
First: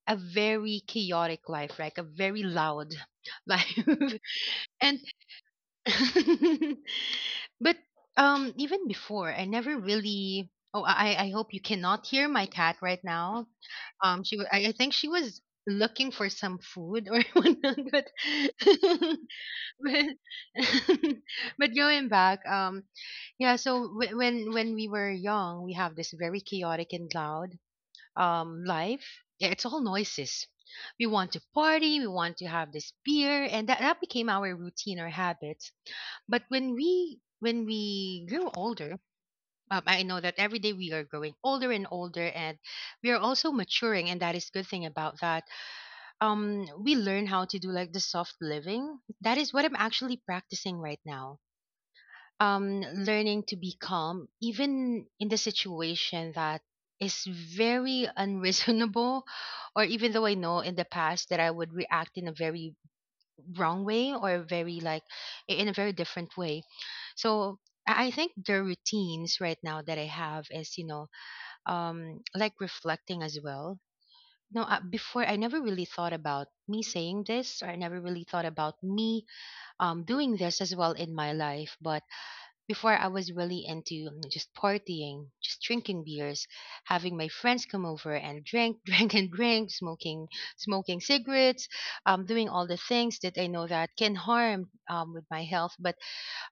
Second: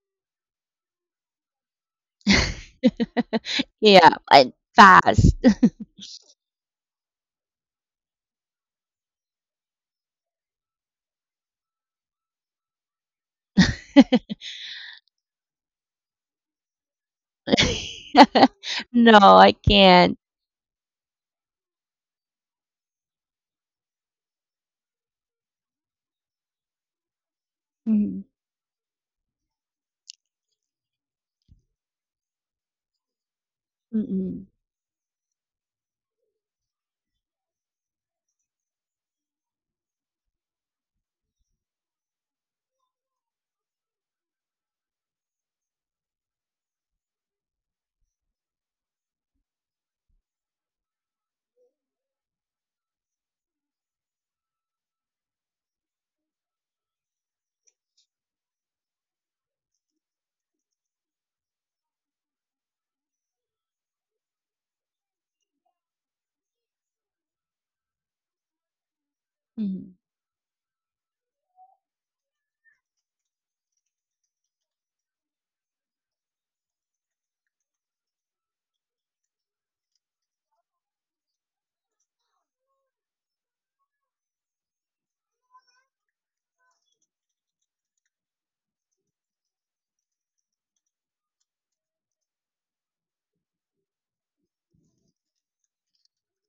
[SPEAKER 1] a very chaotic life, like a very loud
[SPEAKER 2] [LAUGHS]
[SPEAKER 1] [LAUGHS]
[SPEAKER 2] Yeah,
[SPEAKER 1] life,
[SPEAKER 2] and
[SPEAKER 1] and
[SPEAKER 2] fast. [LAUGHS]
[SPEAKER 1] [LAUGHS] but even before, I never really. Oh, I hope you cannot hear my cat right now. I think she was looking for some food or [LAUGHS] whatnot, but [LAUGHS]
[SPEAKER 2] No, I
[SPEAKER 1] well,
[SPEAKER 2] can't.
[SPEAKER 1] [LAUGHS] but going back, yeah. So when we were young, we have this very chaotic and loud
[SPEAKER 2] Mhm,
[SPEAKER 1] life. Yeah, it's all noises. We want to party. We want to have this beer, and that became
[SPEAKER 2] mm,
[SPEAKER 1] our routine or habits. But when we grew older. I know that every day we are growing older and older, and we are also maturing, and that is good thing about that. We learn how to do like the soft living. That is what I'm actually practicing right now, learning to be calm, even in the situation that is very unreasonable, [LAUGHS] or even though I know in the past that I would react in a very wrong way, or very like in a very different way. So I think the routines right now
[SPEAKER 2] mm,
[SPEAKER 1] that I have is, like, reflecting as well. No, before I never really thought about me saying this, or I never really thought about me doing this as well in my life. But before I was really into, just partying, just drinking beers, having my friends come over and drink, [LAUGHS] drink and drink, smoking, smoking cigarettes, doing all the things that I know that can harm, with my health. But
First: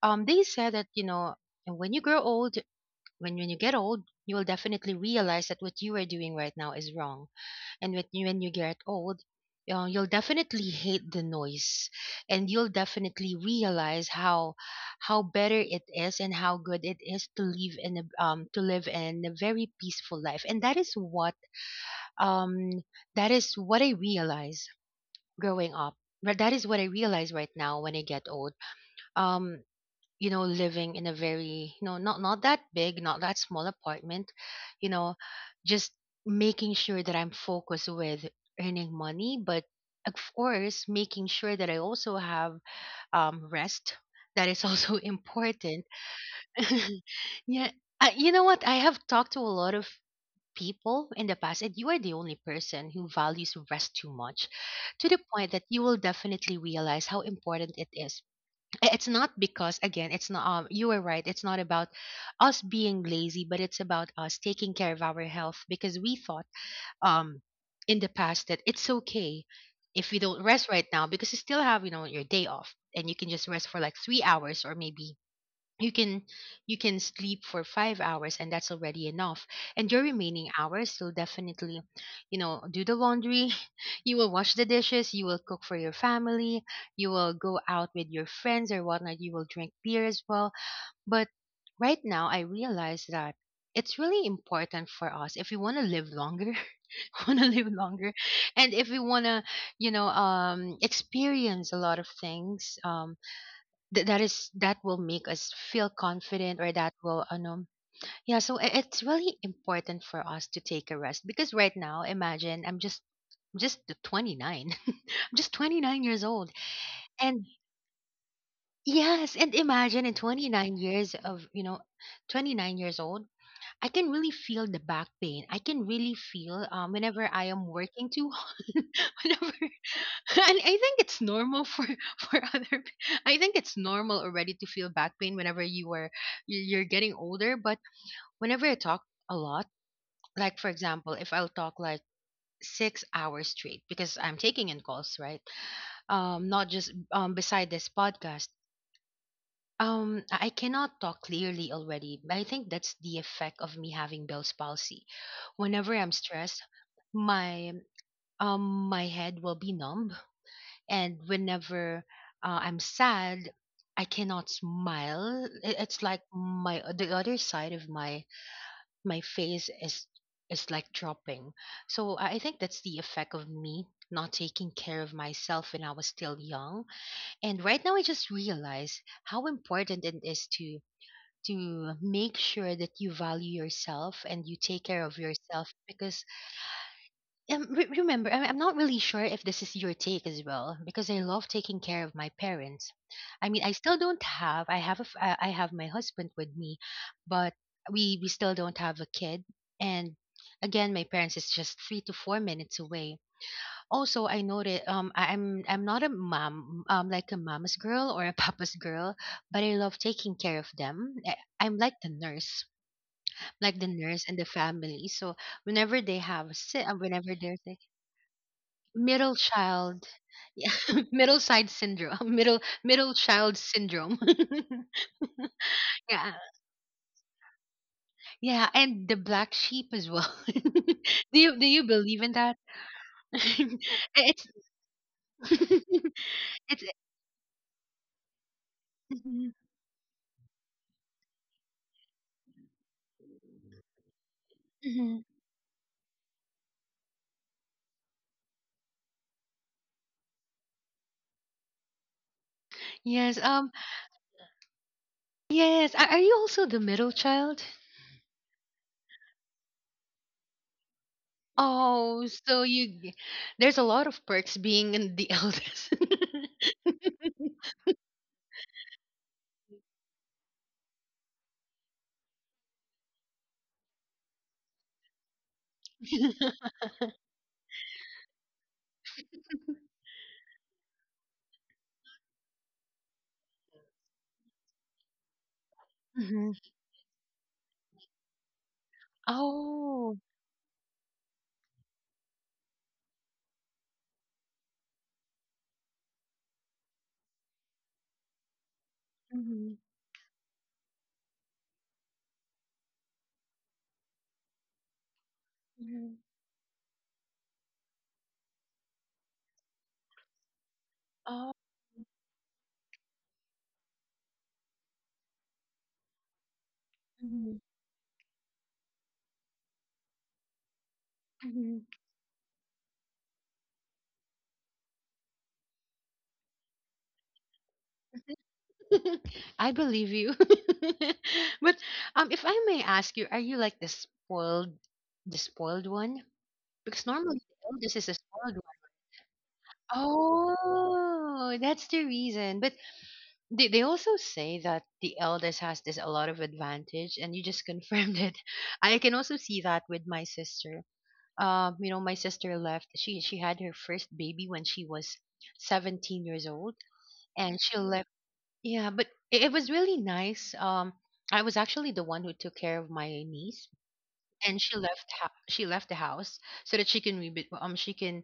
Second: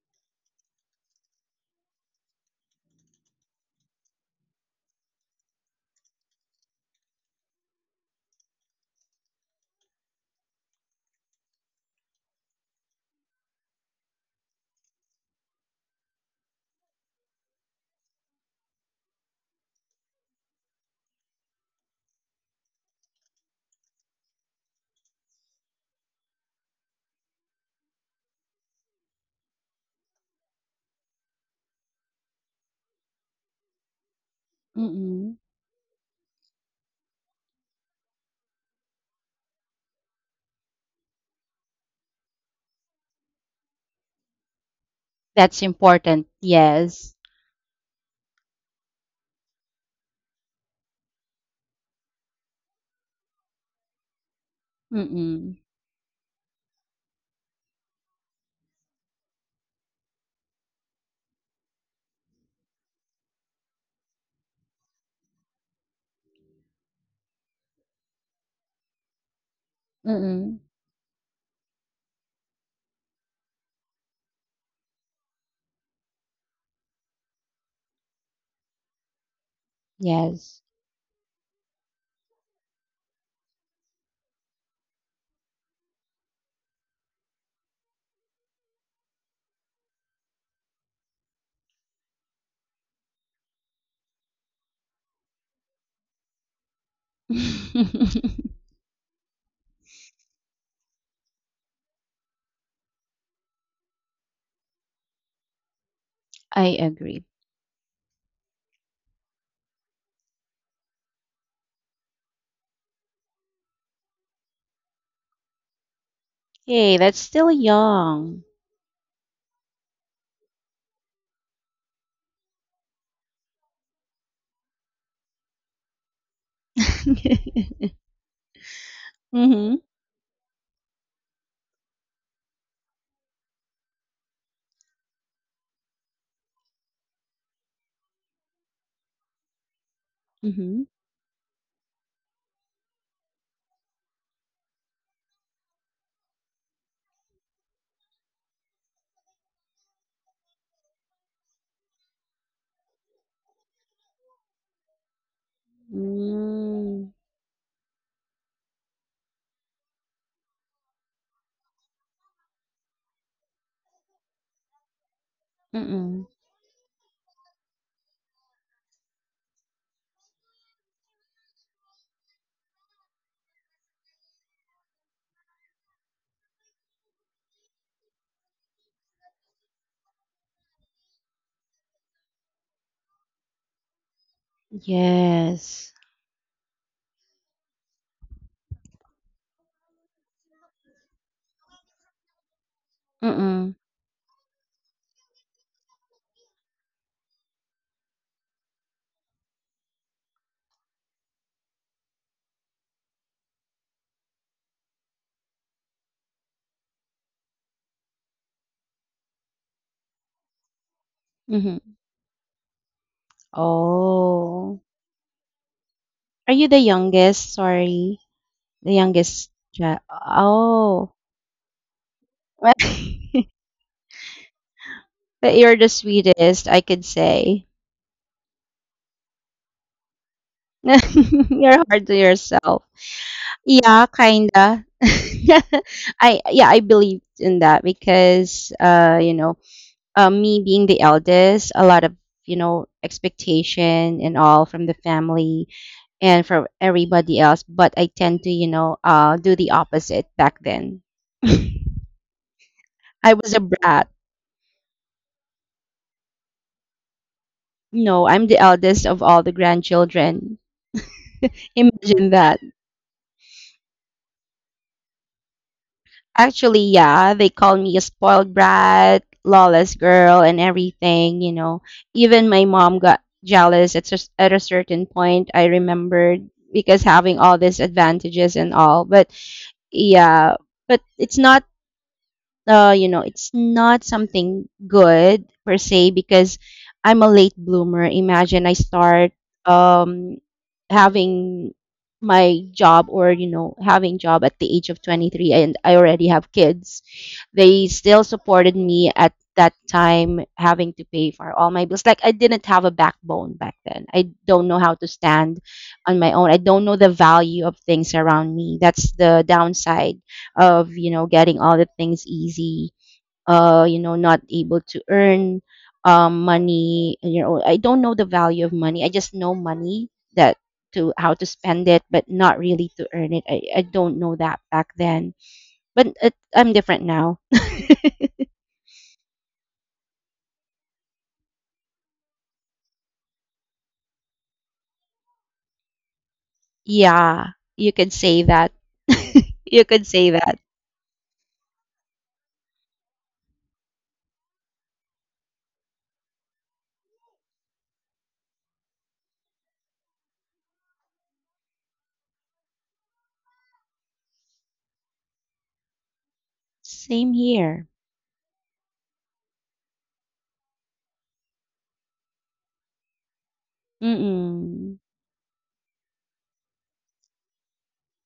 [SPEAKER 1] they said that, when you grow old, when you get old, you will definitely realize that what you are doing right now is wrong, and when you get old, you'll definitely hate the noise, and you'll definitely realize how better it is, and how good it is to live in a very peaceful life, and that is what um I realized growing up. But that is what I realize right now when I get old, um living in a very, not that big, not that small apartment, you know
[SPEAKER 2] mm.
[SPEAKER 1] just making sure that I'm focused with earning money, but of course making sure that I also have rest, that is also [LAUGHS]
[SPEAKER 2] That's
[SPEAKER 1] important.
[SPEAKER 2] important.
[SPEAKER 1] [LAUGHS]
[SPEAKER 2] Yes.
[SPEAKER 1] Yeah. You know what, I have talked to a lot of people in the past, and you are the only person who values rest too much, to the point
[SPEAKER 2] Mm,
[SPEAKER 1] that you will definitely realize how important it is. It's not, because again, it's not, you were right, it's not about us being lazy, but it's about us taking care of our health, because we thought, um in the past, that it's okay if we don't
[SPEAKER 2] mm.
[SPEAKER 1] rest right now, because you still have, your day off, and you can just rest for like 3 hours, or maybe you can you can sleep for 5 hours, and that's already enough, and your remaining
[SPEAKER 2] Yes.
[SPEAKER 1] hours you'll definitely, do the laundry, [LAUGHS] you will wash the dishes, you will cook for your family, you will go out with your friends or whatnot, you will drink beer as well. But right now I realize that it's really important for us if we want to live longer, [LAUGHS] want to live longer,
[SPEAKER 2] [LAUGHS]
[SPEAKER 1] and if we want to experience a lot of things, that will make us feel confident, or
[SPEAKER 2] I
[SPEAKER 1] that will
[SPEAKER 2] agree.
[SPEAKER 1] yeah, so it's really important for us to take a rest, because right now, imagine, I'm just the 29, [LAUGHS] I'm just 29 years old.
[SPEAKER 2] Hey, that's
[SPEAKER 1] And
[SPEAKER 2] still young. [LAUGHS]
[SPEAKER 1] yes, and imagine in 29 years of, 29 years old, I can really feel the back pain, I can really feel, whenever I am working too [LAUGHS] hard, whenever
[SPEAKER 2] Mm-hmm.
[SPEAKER 1] [LAUGHS] and I think it's normal for [LAUGHS] for other. I think it's normal already to feel back pain whenever you're getting older. But whenever I talk a lot, like for
[SPEAKER 2] Mm-hmm.
[SPEAKER 1] example, if I'll talk like 6 hours straight because I'm taking in calls, right? Not just beside this podcast. I cannot talk clearly already. I think that's the effect of me having Bell's palsy. Whenever I'm stressed,
[SPEAKER 2] Mm.
[SPEAKER 1] my um my head will be numb, and whenever I'm sad, I cannot smile.
[SPEAKER 2] hmm mm hmm
[SPEAKER 1] It's
[SPEAKER 2] mm
[SPEAKER 1] like
[SPEAKER 2] mm.
[SPEAKER 1] my the other side of my face is like dropping. So I think that's the effect of me not taking care of myself when I was still young. And right now, I just realize how important it is to make sure that you value yourself and you take care of yourself,
[SPEAKER 2] Yes.
[SPEAKER 1] because remember, I'm not really sure if this is your take as well, because I love taking care of my parents. I mean, I
[SPEAKER 2] Mm-mm.
[SPEAKER 1] still don't have. I have a. f- I have my husband with me, but we still don't have a kid. And again, my parents is just 3 to 4 minutes away. Also, I noted. I'm not a mom, like a mama's girl or a [LAUGHS] papa's girl, but I love taking care of them. I'm
[SPEAKER 2] Mm-hmm.
[SPEAKER 1] like the nurse and the
[SPEAKER 2] Oh.
[SPEAKER 1] family. So whenever they have
[SPEAKER 2] Are
[SPEAKER 1] a
[SPEAKER 2] you the
[SPEAKER 1] sick, whenever
[SPEAKER 2] youngest?
[SPEAKER 1] they're sick.
[SPEAKER 2] Sorry. The
[SPEAKER 1] Middle
[SPEAKER 2] youngest child.
[SPEAKER 1] child. [LAUGHS] Yeah.
[SPEAKER 2] Oh.
[SPEAKER 1] Middle side syndrome. [LAUGHS] Middle
[SPEAKER 2] [LAUGHS]
[SPEAKER 1] child syndrome. [LAUGHS]
[SPEAKER 2] But you're the
[SPEAKER 1] Yeah,
[SPEAKER 2] sweetest, I could say.
[SPEAKER 1] yeah, and the black sheep as well. [LAUGHS] do
[SPEAKER 2] [LAUGHS]
[SPEAKER 1] you do
[SPEAKER 2] You're
[SPEAKER 1] you
[SPEAKER 2] hard to
[SPEAKER 1] believe in that?
[SPEAKER 2] yourself.
[SPEAKER 1] [LAUGHS]
[SPEAKER 2] Yeah,
[SPEAKER 1] It's,
[SPEAKER 2] kinda. [LAUGHS]
[SPEAKER 1] [LAUGHS]
[SPEAKER 2] I yeah, I
[SPEAKER 1] it's.
[SPEAKER 2] believed in that because you
[SPEAKER 1] Mhm.
[SPEAKER 2] know, me being the eldest, a lot of you know expectation and all from the
[SPEAKER 1] Mhm.
[SPEAKER 2] family and from everybody else. But I tend to you know do the opposite back then. [LAUGHS] I
[SPEAKER 1] Yes,
[SPEAKER 2] was a brat.
[SPEAKER 1] yes, are you also the middle child?
[SPEAKER 2] No, I'm the eldest of all the grandchildren.
[SPEAKER 1] Oh,
[SPEAKER 2] Imagine that.
[SPEAKER 1] there's a lot of perks being in the [LAUGHS] eldest.
[SPEAKER 2] Actually, yeah, they call me a spoiled brat, lawless girl, and everything, you know. Even my mom got jealous at, at a certain point, I remembered,
[SPEAKER 1] [LAUGHS]
[SPEAKER 2] because having all these advantages and all. But yeah, but it's not you know, it's not something good per se
[SPEAKER 1] Mhm.
[SPEAKER 2] because I'm a late bloomer. Imagine I start,
[SPEAKER 1] Oh,
[SPEAKER 2] um, having my job or you know having job at the age of 23 and I already have kids. They still supported me at that
[SPEAKER 1] mhm,
[SPEAKER 2] time having to pay for all my bills. Like I didn't have a backbone back then. I don't know how to stand on
[SPEAKER 1] mhm.
[SPEAKER 2] my own. I don't know the value of things around me. That's the downside of you know
[SPEAKER 1] Oh,
[SPEAKER 2] getting all the things easy, you know not able to earn, money, you know
[SPEAKER 1] mhm,
[SPEAKER 2] I don't know the value of money, I just know money that to how to
[SPEAKER 1] mhm.
[SPEAKER 2] spend it but not really to earn it, I don't know that back then but I'm different now.
[SPEAKER 1] [LAUGHS] I believe you. [LAUGHS] But if I may ask you, are you like the spoiled one? Because normally
[SPEAKER 2] Yeah,
[SPEAKER 1] the
[SPEAKER 2] you
[SPEAKER 1] eldest is
[SPEAKER 2] could
[SPEAKER 1] a
[SPEAKER 2] say
[SPEAKER 1] spoiled
[SPEAKER 2] that.
[SPEAKER 1] one.
[SPEAKER 2] [LAUGHS] You could say that.
[SPEAKER 1] Oh, that's the reason. But they also say that the eldest has this a lot of advantage, and you just confirmed it. [LAUGHS] I can also see that with my sister. My sister left. She had her first baby when she was 17 years old,
[SPEAKER 2] Same
[SPEAKER 1] and she
[SPEAKER 2] here.
[SPEAKER 1] left. Yeah, but it was really nice. I was actually the one who took care of my niece, and
[SPEAKER 2] Mm-mm.
[SPEAKER 1] she left the house so that she can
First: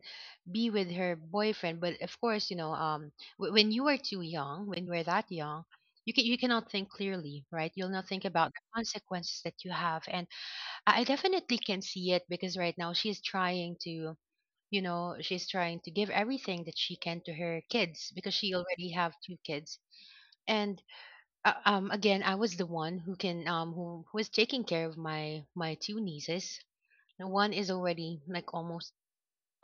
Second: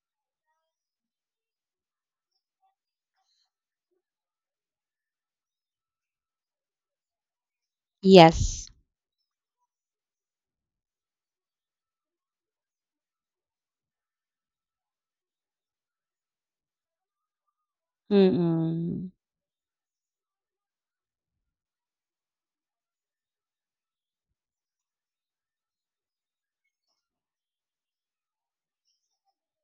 [SPEAKER 1] be with her boyfriend. But of course, w when you are too young, when you are that young, you cannot think clearly, right? You'll not think about the
[SPEAKER 2] Yes.
[SPEAKER 1] consequences that you have, and I definitely can see it because right now she's trying to. You know, she's trying to give everything that she can to her kids because she already
[SPEAKER 2] Mm-mm.
[SPEAKER 1] have two kids. And again, I was the one who was taking care of my two nieces. The one is already like almost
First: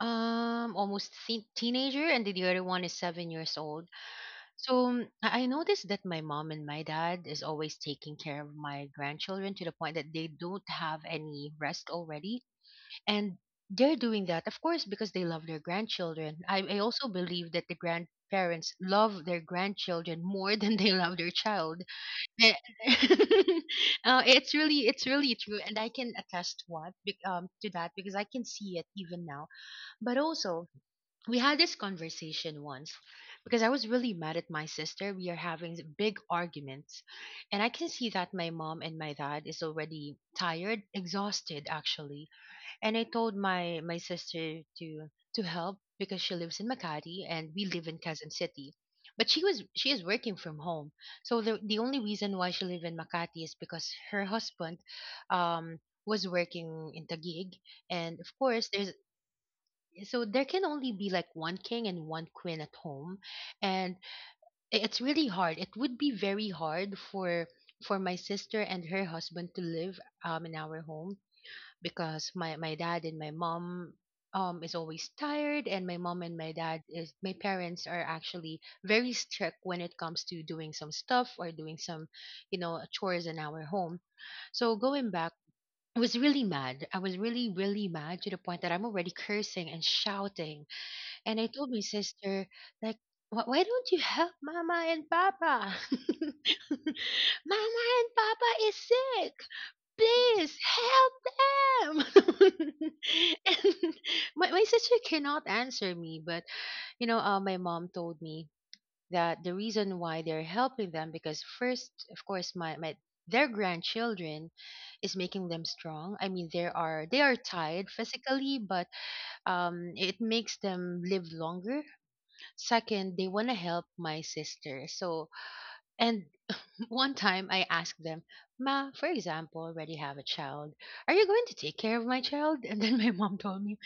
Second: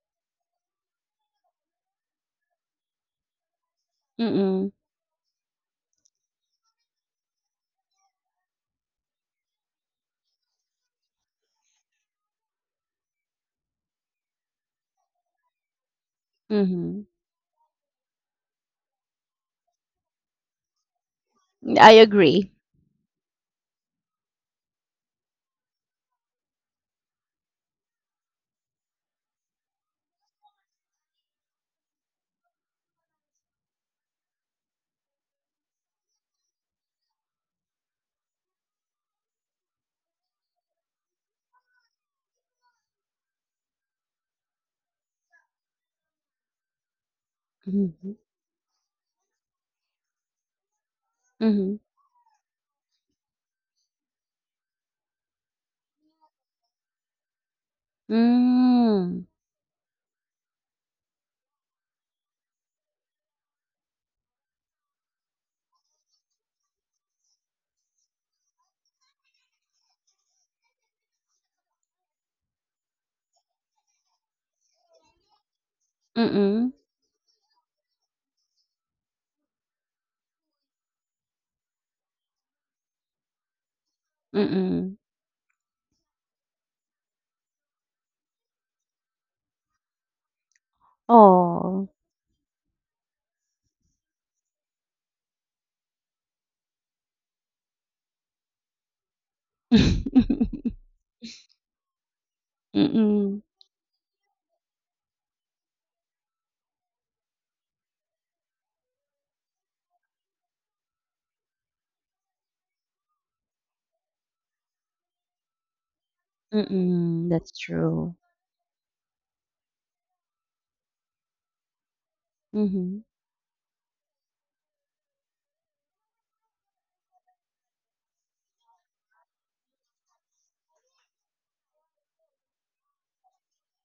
[SPEAKER 1] um almost th- teenager, and the other one is 7 years old,
[SPEAKER 2] Mm-mm.
[SPEAKER 1] so I noticed that my mom and my dad is always taking care of my grandchildren to the point that they don't have any rest already. And they're doing that of course because they love their grandchildren. I
[SPEAKER 2] Mm-hmm.
[SPEAKER 1] also believe that the grandparents love their grandchildren more [LAUGHS] than they love their child.
[SPEAKER 2] I agree.
[SPEAKER 1] Eh, [LAUGHS] it's really true, and I can attest to that because I can see it even now. But also, we had this conversation once because I was really mad at my sister. We are having big arguments, and I can see that my mom and my dad is already tired, exhausted actually. And I told my sister to help because she lives in Makati and we live in
[SPEAKER 2] Mm-hmm.
[SPEAKER 1] Quezon City. But she is working from home, so the
[SPEAKER 2] Mm-hmm.
[SPEAKER 1] the only reason why she live in Makati is because her husband, um, was working in Taguig, and of course there's
[SPEAKER 2] Hmm,
[SPEAKER 1] so there can only be like one king and one queen at home, and it's really hard. It would be very hard for my sister and her husband to live in our home because my dad and my mom is always tired. And my mom and my
[SPEAKER 2] mm,
[SPEAKER 1] dad is my parents are actually very strict when it comes to doing some stuff or doing some chores in our home. So
[SPEAKER 2] mm.
[SPEAKER 1] going back, I was really mad. I was really, really mad to the point that I'm already cursing and shouting. And I told my
[SPEAKER 2] Oh.
[SPEAKER 1] sister, like, "Why don't you help Mama and Papa? [LAUGHS] Mama and Papa is sick, please
[SPEAKER 2] [LAUGHS]
[SPEAKER 1] help them." [LAUGHS]
[SPEAKER 2] Mm,
[SPEAKER 1] And my sister cannot answer me, but you know, my mom told me that the reason why they're helping them, because first of course, my their grandchildren is making them strong. I mean, they are they
[SPEAKER 2] mm,
[SPEAKER 1] are
[SPEAKER 2] that's
[SPEAKER 1] tired
[SPEAKER 2] true.
[SPEAKER 1] physically, but it makes them live longer.
[SPEAKER 2] Mhm.
[SPEAKER 1] Second, they want to help my sister, so and one time I asked them, Ma, for example, already have a child. Are you going to take care of my child? And then my mom told me,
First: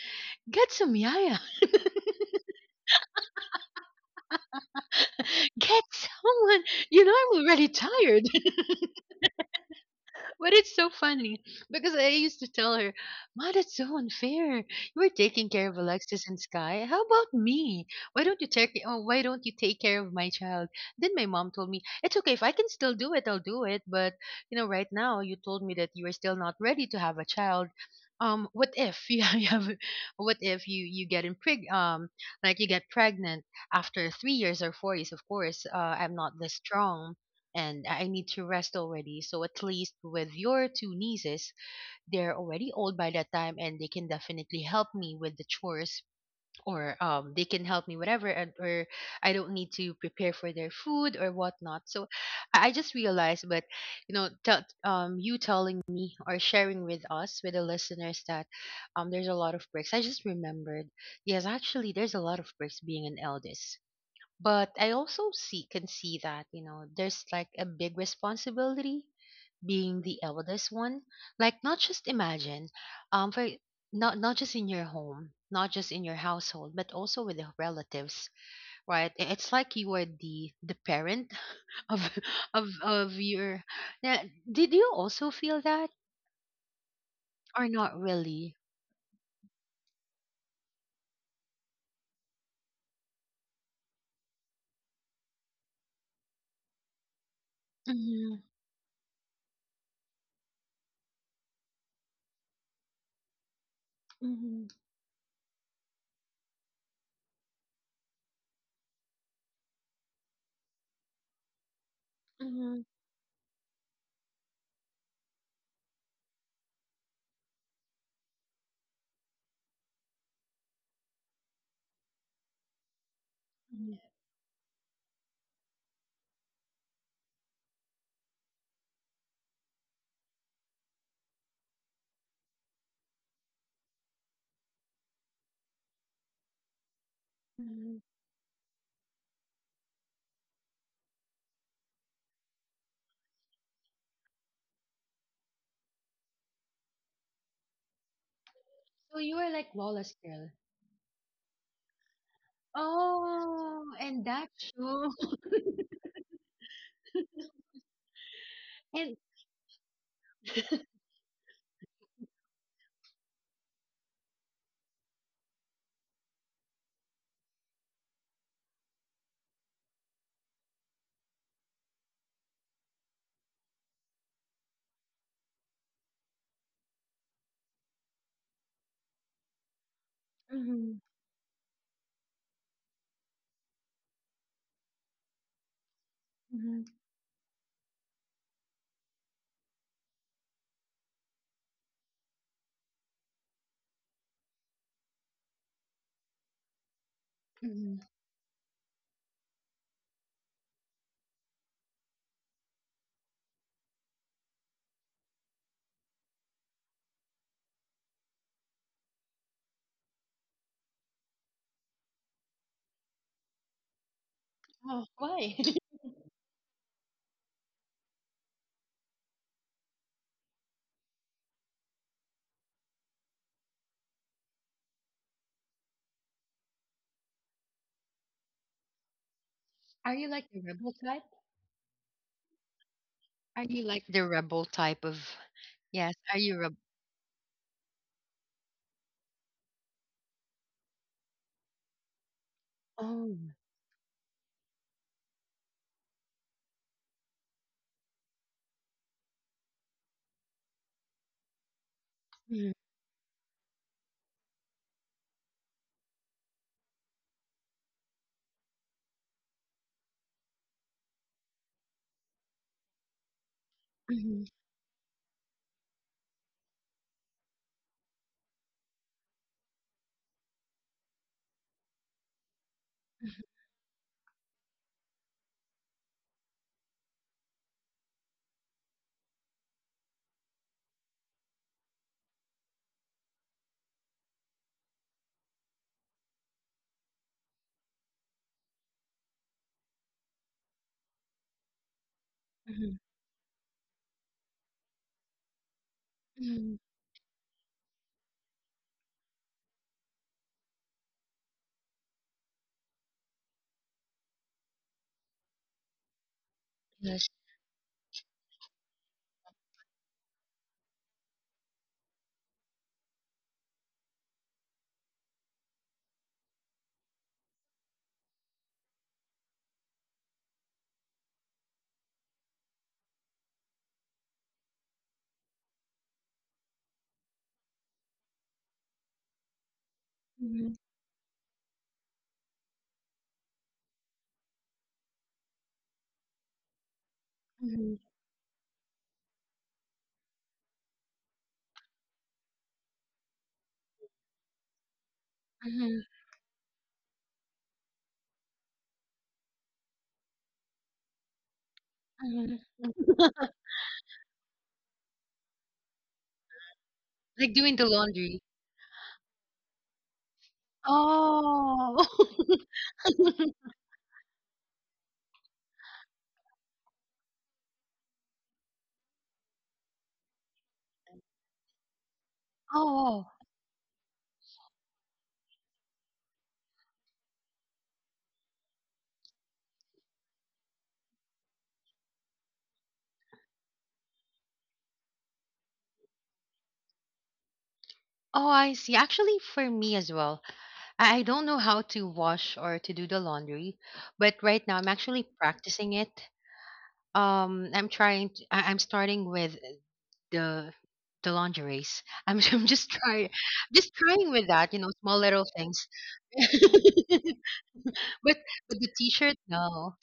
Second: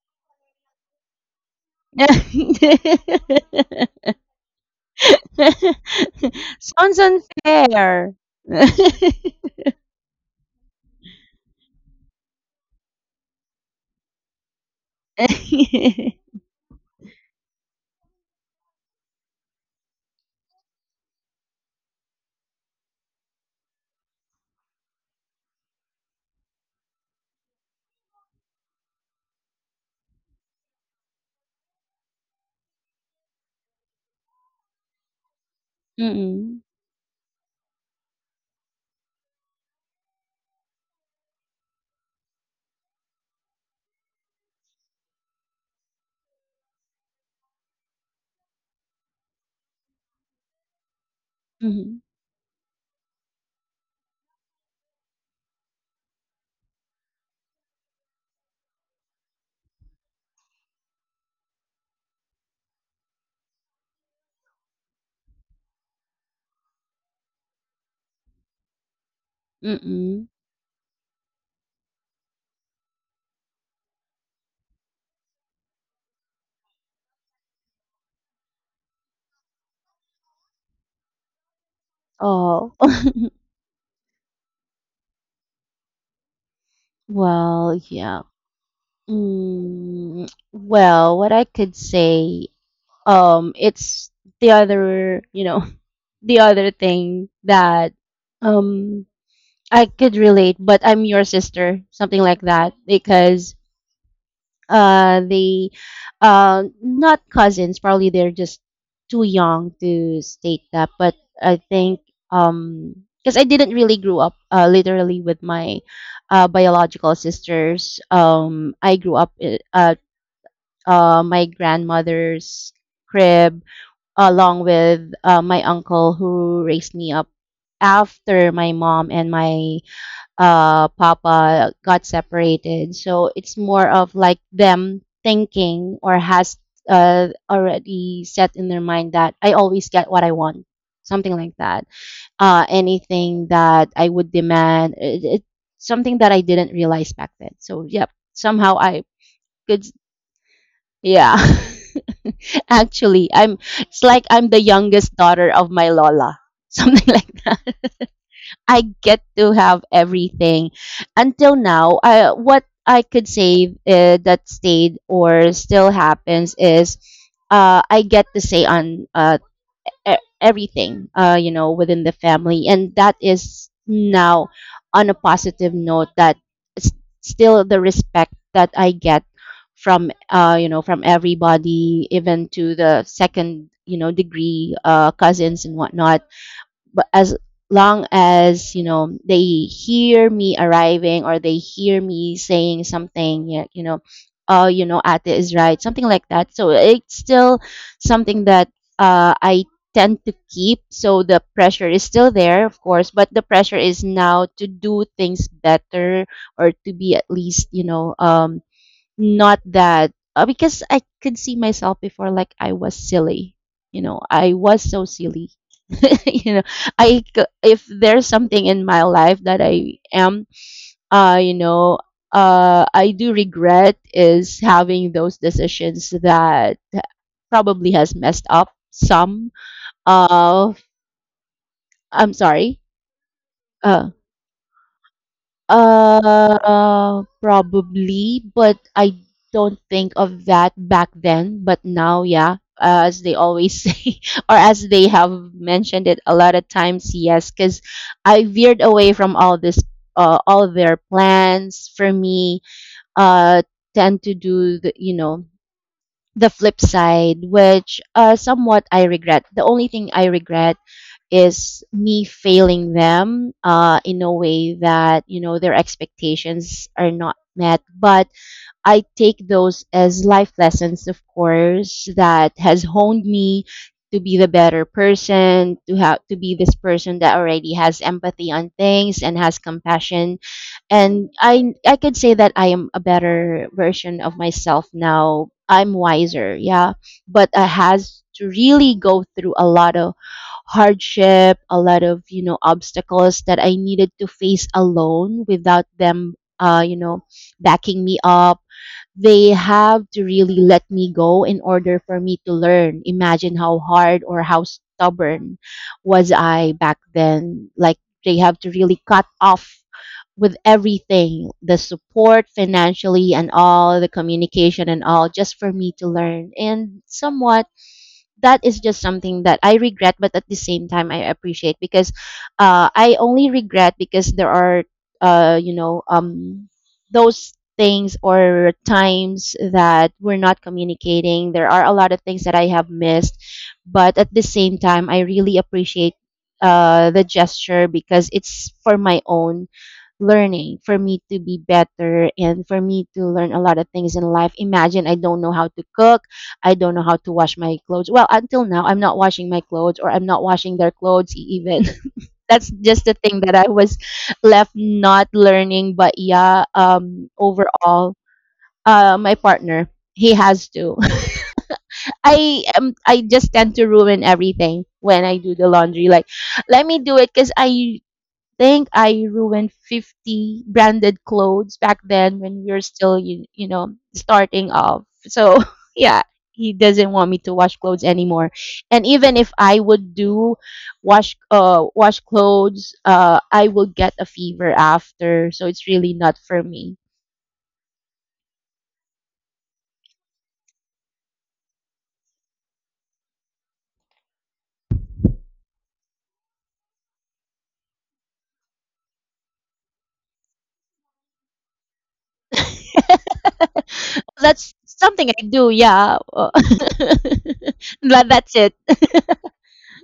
[SPEAKER 1] Get some yaya.
[SPEAKER 2] [LAUGHS]
[SPEAKER 1] [LAUGHS] Get someone.
[SPEAKER 2] Sounds
[SPEAKER 1] You know, I'm already
[SPEAKER 2] unfair.
[SPEAKER 1] tired.
[SPEAKER 2] [LAUGHS]
[SPEAKER 1] But it's so funny because I used to tell her, Ma, that's so unfair. You're taking care of Alexis and Sky. How about me? Why don't you take oh, why don't you take care of my child? Then my mom told me, It's okay, if I can still do it, I'll do it. But you know, right now you told me that you are still not ready to have a child. What if [LAUGHS] you have what if you you get impreg like you get pregnant after 3 years or 4 years? Of course, I'm not this
[SPEAKER 2] Mm,
[SPEAKER 1] strong, and I need to rest already. So at least with your two nieces, they're already old by that time, and they can definitely help me with the chores, or they can help me whatever, and or I don't need to prepare for their food or whatnot.
[SPEAKER 2] mhm,
[SPEAKER 1] So I just realized, but you know, tell you telling me or sharing with us, with the listeners, that there's a lot of perks. I just remembered, yes, actually, there's a lot of perks being an eldest, but I also see can see that you know there's like a big responsibility being the
[SPEAKER 2] mm.
[SPEAKER 1] eldest one. Like not just imagine, for not not just in your home, not just in your household, but also with the relatives, right? It's like you are the parent [LAUGHS] of
[SPEAKER 2] Oh. [LAUGHS]
[SPEAKER 1] your. Yeah, did you also feel that, or
[SPEAKER 2] Well,
[SPEAKER 1] not
[SPEAKER 2] yeah.
[SPEAKER 1] really?
[SPEAKER 2] Mm, well, what I could say, it's the other, you know, the other thing that
[SPEAKER 1] Mm-hmm,
[SPEAKER 2] um I could relate, but I'm your sister, something like that, because
[SPEAKER 1] mm-hmm.
[SPEAKER 2] they not cousins, probably they're just too young to state that, but I think,
[SPEAKER 1] Mm-hmm.
[SPEAKER 2] because I didn't really grow up literally with my biological sisters. I grew up at my grandmother's crib along with my uncle who raised me up after my mom and my papa got separated. So it's more of like them thinking or has
[SPEAKER 1] Mm-hmm.
[SPEAKER 2] already set in their mind that I always get what I want, something like that. Anything that I would demand, something that I didn't realize back then. So, yep, somehow I
[SPEAKER 1] So you were like
[SPEAKER 2] could,
[SPEAKER 1] Wallace girl.
[SPEAKER 2] yeah. [LAUGHS] Actually, I'm
[SPEAKER 1] Oh,
[SPEAKER 2] it's like
[SPEAKER 1] and that
[SPEAKER 2] I'm the
[SPEAKER 1] show.
[SPEAKER 2] youngest daughter of my
[SPEAKER 1] [LAUGHS]
[SPEAKER 2] Lola. [LAUGHS] Something like that. I
[SPEAKER 1] And
[SPEAKER 2] get to have everything. Until now, what I could say, that stayed or still happens is I get to stay on, everything you know within the family and that is now on a positive note that s- still the respect that I get from you know
[SPEAKER 1] mhm,
[SPEAKER 2] from everybody even to the second you know degree cousins and whatnot
[SPEAKER 1] mhm,
[SPEAKER 2] but as long as you know they hear me arriving or they hear me saying something, you know, oh you know ate is right, something like that, so it's still
[SPEAKER 1] mhm.
[SPEAKER 2] something that I tend to keep, so the pressure is still there of course but the pressure is now to do things better or to be at least you know, not that because I could see myself before like I was silly. You know, I was
[SPEAKER 1] Oh,
[SPEAKER 2] so silly.
[SPEAKER 1] why? [LAUGHS]
[SPEAKER 2] [LAUGHS] You know, if there's something in my life that I am uh you know I do regret is having those decisions that probably has messed up some
[SPEAKER 1] Are you like the
[SPEAKER 2] of
[SPEAKER 1] rebel type?
[SPEAKER 2] I'm sorry.
[SPEAKER 1] Are you like
[SPEAKER 2] uh,
[SPEAKER 1] the rebel type of? Yes. Are you rebel?
[SPEAKER 2] Probably, but I don't think of that back then. But now, yeah, as they
[SPEAKER 1] Oh.
[SPEAKER 2] always [LAUGHS] say, or as they have mentioned it a lot of times, yes, because I veered away from all this, all their plans for me.
[SPEAKER 1] Mhm,
[SPEAKER 2] Uh, Tend to do the, you know, the flip side, which somewhat I regret. The only thing I regret is me failing them in a
[SPEAKER 1] mhm,
[SPEAKER 2] way that you know their expectations are not met but I take those as life lessons of course that has honed me to be the better person to have to be this person that already has empathy on things and has compassion and I could say that I am a better version of myself now. I'm wiser, yeah, but I has to really go through a lot of hardship, a lot of you know
[SPEAKER 1] mhm,
[SPEAKER 2] obstacles that I needed to face alone without them,
[SPEAKER 1] mhm.
[SPEAKER 2] you know, backing me up. They have to really let me go in order for me to learn. Imagine how hard or how stubborn was I back
[SPEAKER 1] Yes.
[SPEAKER 2] then. They have to really cut off with everything, the support financially and all the communication and all, just for me to learn. And somewhat that is just something that I regret, but at the same time I appreciate because I only regret because there are uh, you know um, those things or times that we're not
[SPEAKER 1] Mhm,
[SPEAKER 2] communicating, there are a lot of things that I have missed. But at the same time I really appreciate the gesture
[SPEAKER 1] mhm,
[SPEAKER 2] because it's for my own learning, for me to be better and for me to learn a lot of things in life. Imagine, I don't know how to
[SPEAKER 1] mhm,
[SPEAKER 2] cook, I don't know how to wash my clothes. Well, until now, I'm not washing my clothes or I'm not washing their clothes even. [LAUGHS]
[SPEAKER 1] mhm.
[SPEAKER 2] That's just the thing
[SPEAKER 1] [LAUGHS]
[SPEAKER 2] that I was left not learning. But yeah,
[SPEAKER 1] Like doing the
[SPEAKER 2] overall,
[SPEAKER 1] laundry.
[SPEAKER 2] my partner, he has to. [LAUGHS]
[SPEAKER 1] Oh.
[SPEAKER 2] I am. I just
[SPEAKER 1] [LAUGHS]
[SPEAKER 2] tend to ruin everything when I do the laundry. Like, let me do it because I think I ruined 50 branded clothes back then when we were still,
[SPEAKER 1] Oh,
[SPEAKER 2] you know, starting off. So, [LAUGHS] yeah, he doesn't want me to wash clothes anymore. And even if I would do wash clothes, I will get a fever after. So it's really not for me.
[SPEAKER 1] oh, I see. Actually, for me as well, I don't know how to wash or to do the laundry, but right now I'm actually practicing it. I'm trying. I'm starting with the the lingeries. I'm, [LAUGHS] I'm just trying,
[SPEAKER 2] [LAUGHS]
[SPEAKER 1] just trying with
[SPEAKER 2] That's
[SPEAKER 1] that. You know, small
[SPEAKER 2] something I
[SPEAKER 1] little
[SPEAKER 2] do,
[SPEAKER 1] things.
[SPEAKER 2] yeah. [LAUGHS]
[SPEAKER 1] [LAUGHS] but
[SPEAKER 2] That's it.
[SPEAKER 1] but the t-shirt, no,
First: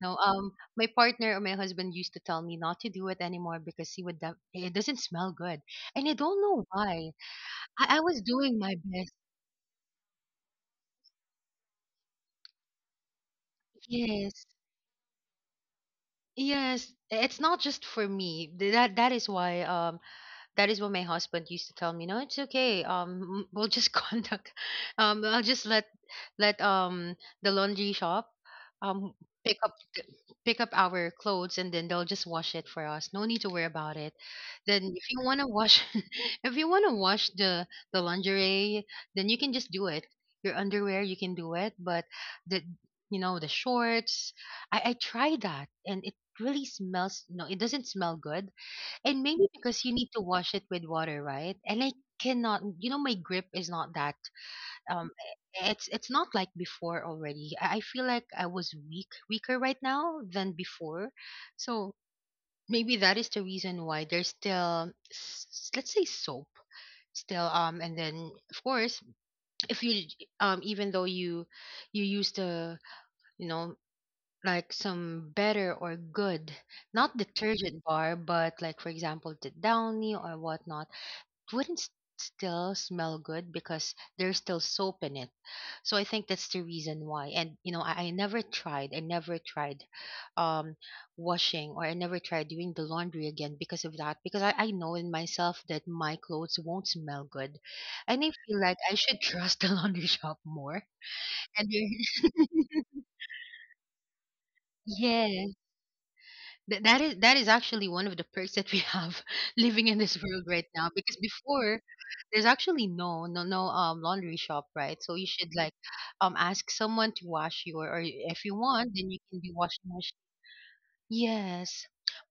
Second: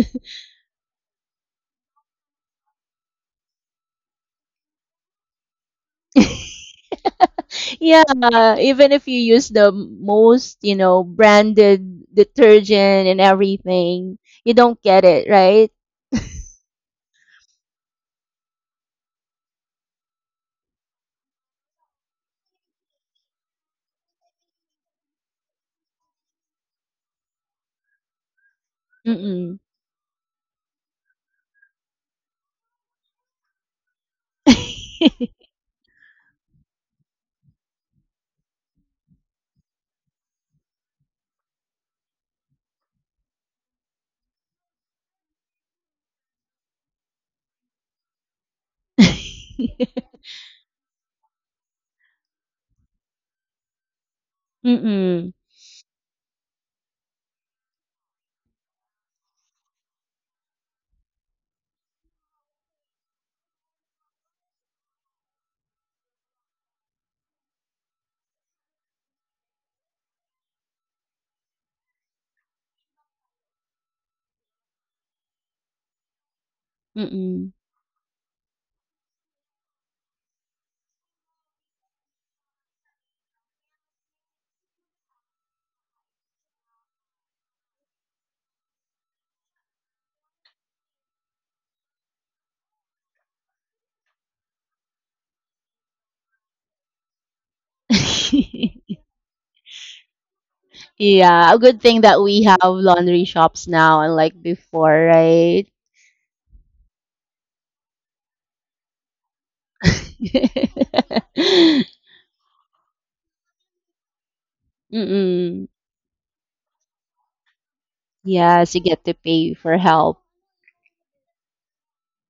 [SPEAKER 1] no. My partner or my husband used to tell me not to do it anymore because it doesn't smell good, and I don't know why. I
[SPEAKER 2] Yeah,
[SPEAKER 1] was doing my
[SPEAKER 2] even if
[SPEAKER 1] best.
[SPEAKER 2] you use the most, you know, branded detergent and everything,
[SPEAKER 1] Yes,
[SPEAKER 2] you don't get it, right?
[SPEAKER 1] yes. It's not just for me. That is why. That is what my husband used to tell me. No, it's okay. We'll just [LAUGHS] conduct. I'll just let the laundry shop um pick
[SPEAKER 2] Mm-mm.
[SPEAKER 1] up th- pick up our clothes, and then they'll just wash it for us. No need to worry about it.
[SPEAKER 2] [LAUGHS]
[SPEAKER 1] Then if you want to wash, [LAUGHS] if you want to wash the lingerie, then you can just do it. Your underwear, you can do it. But the you know the shorts, I tried that and it really smells. No, it doesn't smell good, and maybe because you need to wash it with water, right? And I cannot, you know, my grip is not that. Um,
[SPEAKER 2] Mm-mm.
[SPEAKER 1] it's not like before already. I feel like I was weaker right now than before. So maybe that is the reason why there's still, let's say, soap still. And then of course, if you even though you use the, you know, like some better or good not
[SPEAKER 2] Mm-mm.
[SPEAKER 1] detergent bar, but like for example, the Downy or whatnot wouldn't still smell good because there's still soap in it. So I think that's the reason why. And you know, I never tried. I never tried um washing, or I never tried doing the laundry again because of that. Because I know in myself that my clothes won't smell good. And I feel like I
[SPEAKER 2] [LAUGHS]
[SPEAKER 1] should [LAUGHS] trust the laundry shop more.
[SPEAKER 2] Yeah, a
[SPEAKER 1] And
[SPEAKER 2] good thing that we have laundry shops now, unlike
[SPEAKER 1] [LAUGHS]
[SPEAKER 2] before,
[SPEAKER 1] yes.
[SPEAKER 2] right?
[SPEAKER 1] That is actually one of the perks that we have [LAUGHS] living in this world right
[SPEAKER 2] [LAUGHS]
[SPEAKER 1] now, because before there's actually no laundry shop, right? So you should
[SPEAKER 2] Mm-mm.
[SPEAKER 1] like ask someone to wash your, or if you
[SPEAKER 2] Yes, you
[SPEAKER 1] want,
[SPEAKER 2] get
[SPEAKER 1] then
[SPEAKER 2] to
[SPEAKER 1] you can be
[SPEAKER 2] pay for
[SPEAKER 1] washing machine.
[SPEAKER 2] help.
[SPEAKER 1] Yes,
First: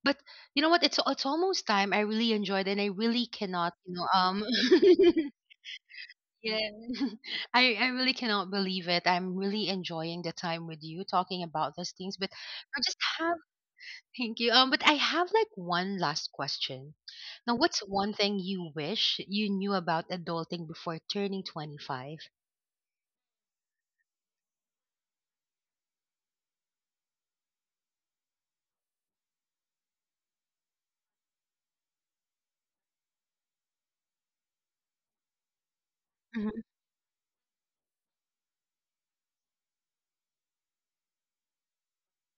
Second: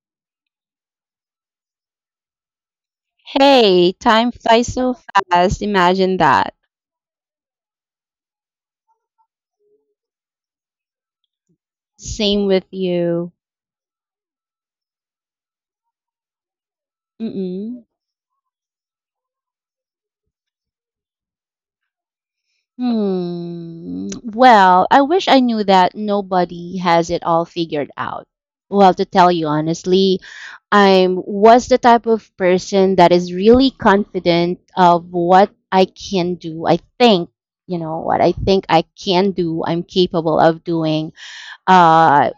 [SPEAKER 1] but you know what, it's almost time. I really enjoyed, and I really cannot
[SPEAKER 2] Hey, time flies so fast.
[SPEAKER 1] [LAUGHS]
[SPEAKER 2] Imagine that.
[SPEAKER 1] yeah [LAUGHS] I really cannot believe it. I'm really enjoying the time with you talking about these things, but
[SPEAKER 2] Same with
[SPEAKER 1] we're just.
[SPEAKER 2] you.
[SPEAKER 1] Thank you. But I have like one last question. Now, what's
[SPEAKER 2] Mm-mm.
[SPEAKER 1] one thing you wish you knew about adulting before turning 25?
[SPEAKER 2] Hmm. Well, I wish I knew that nobody has it all figured out. Well, to tell you honestly, I was the type of person that is really confident of what I can
[SPEAKER 1] Mhm,
[SPEAKER 2] do. I think, you know, what I think I can do, I'm capable of doing. uh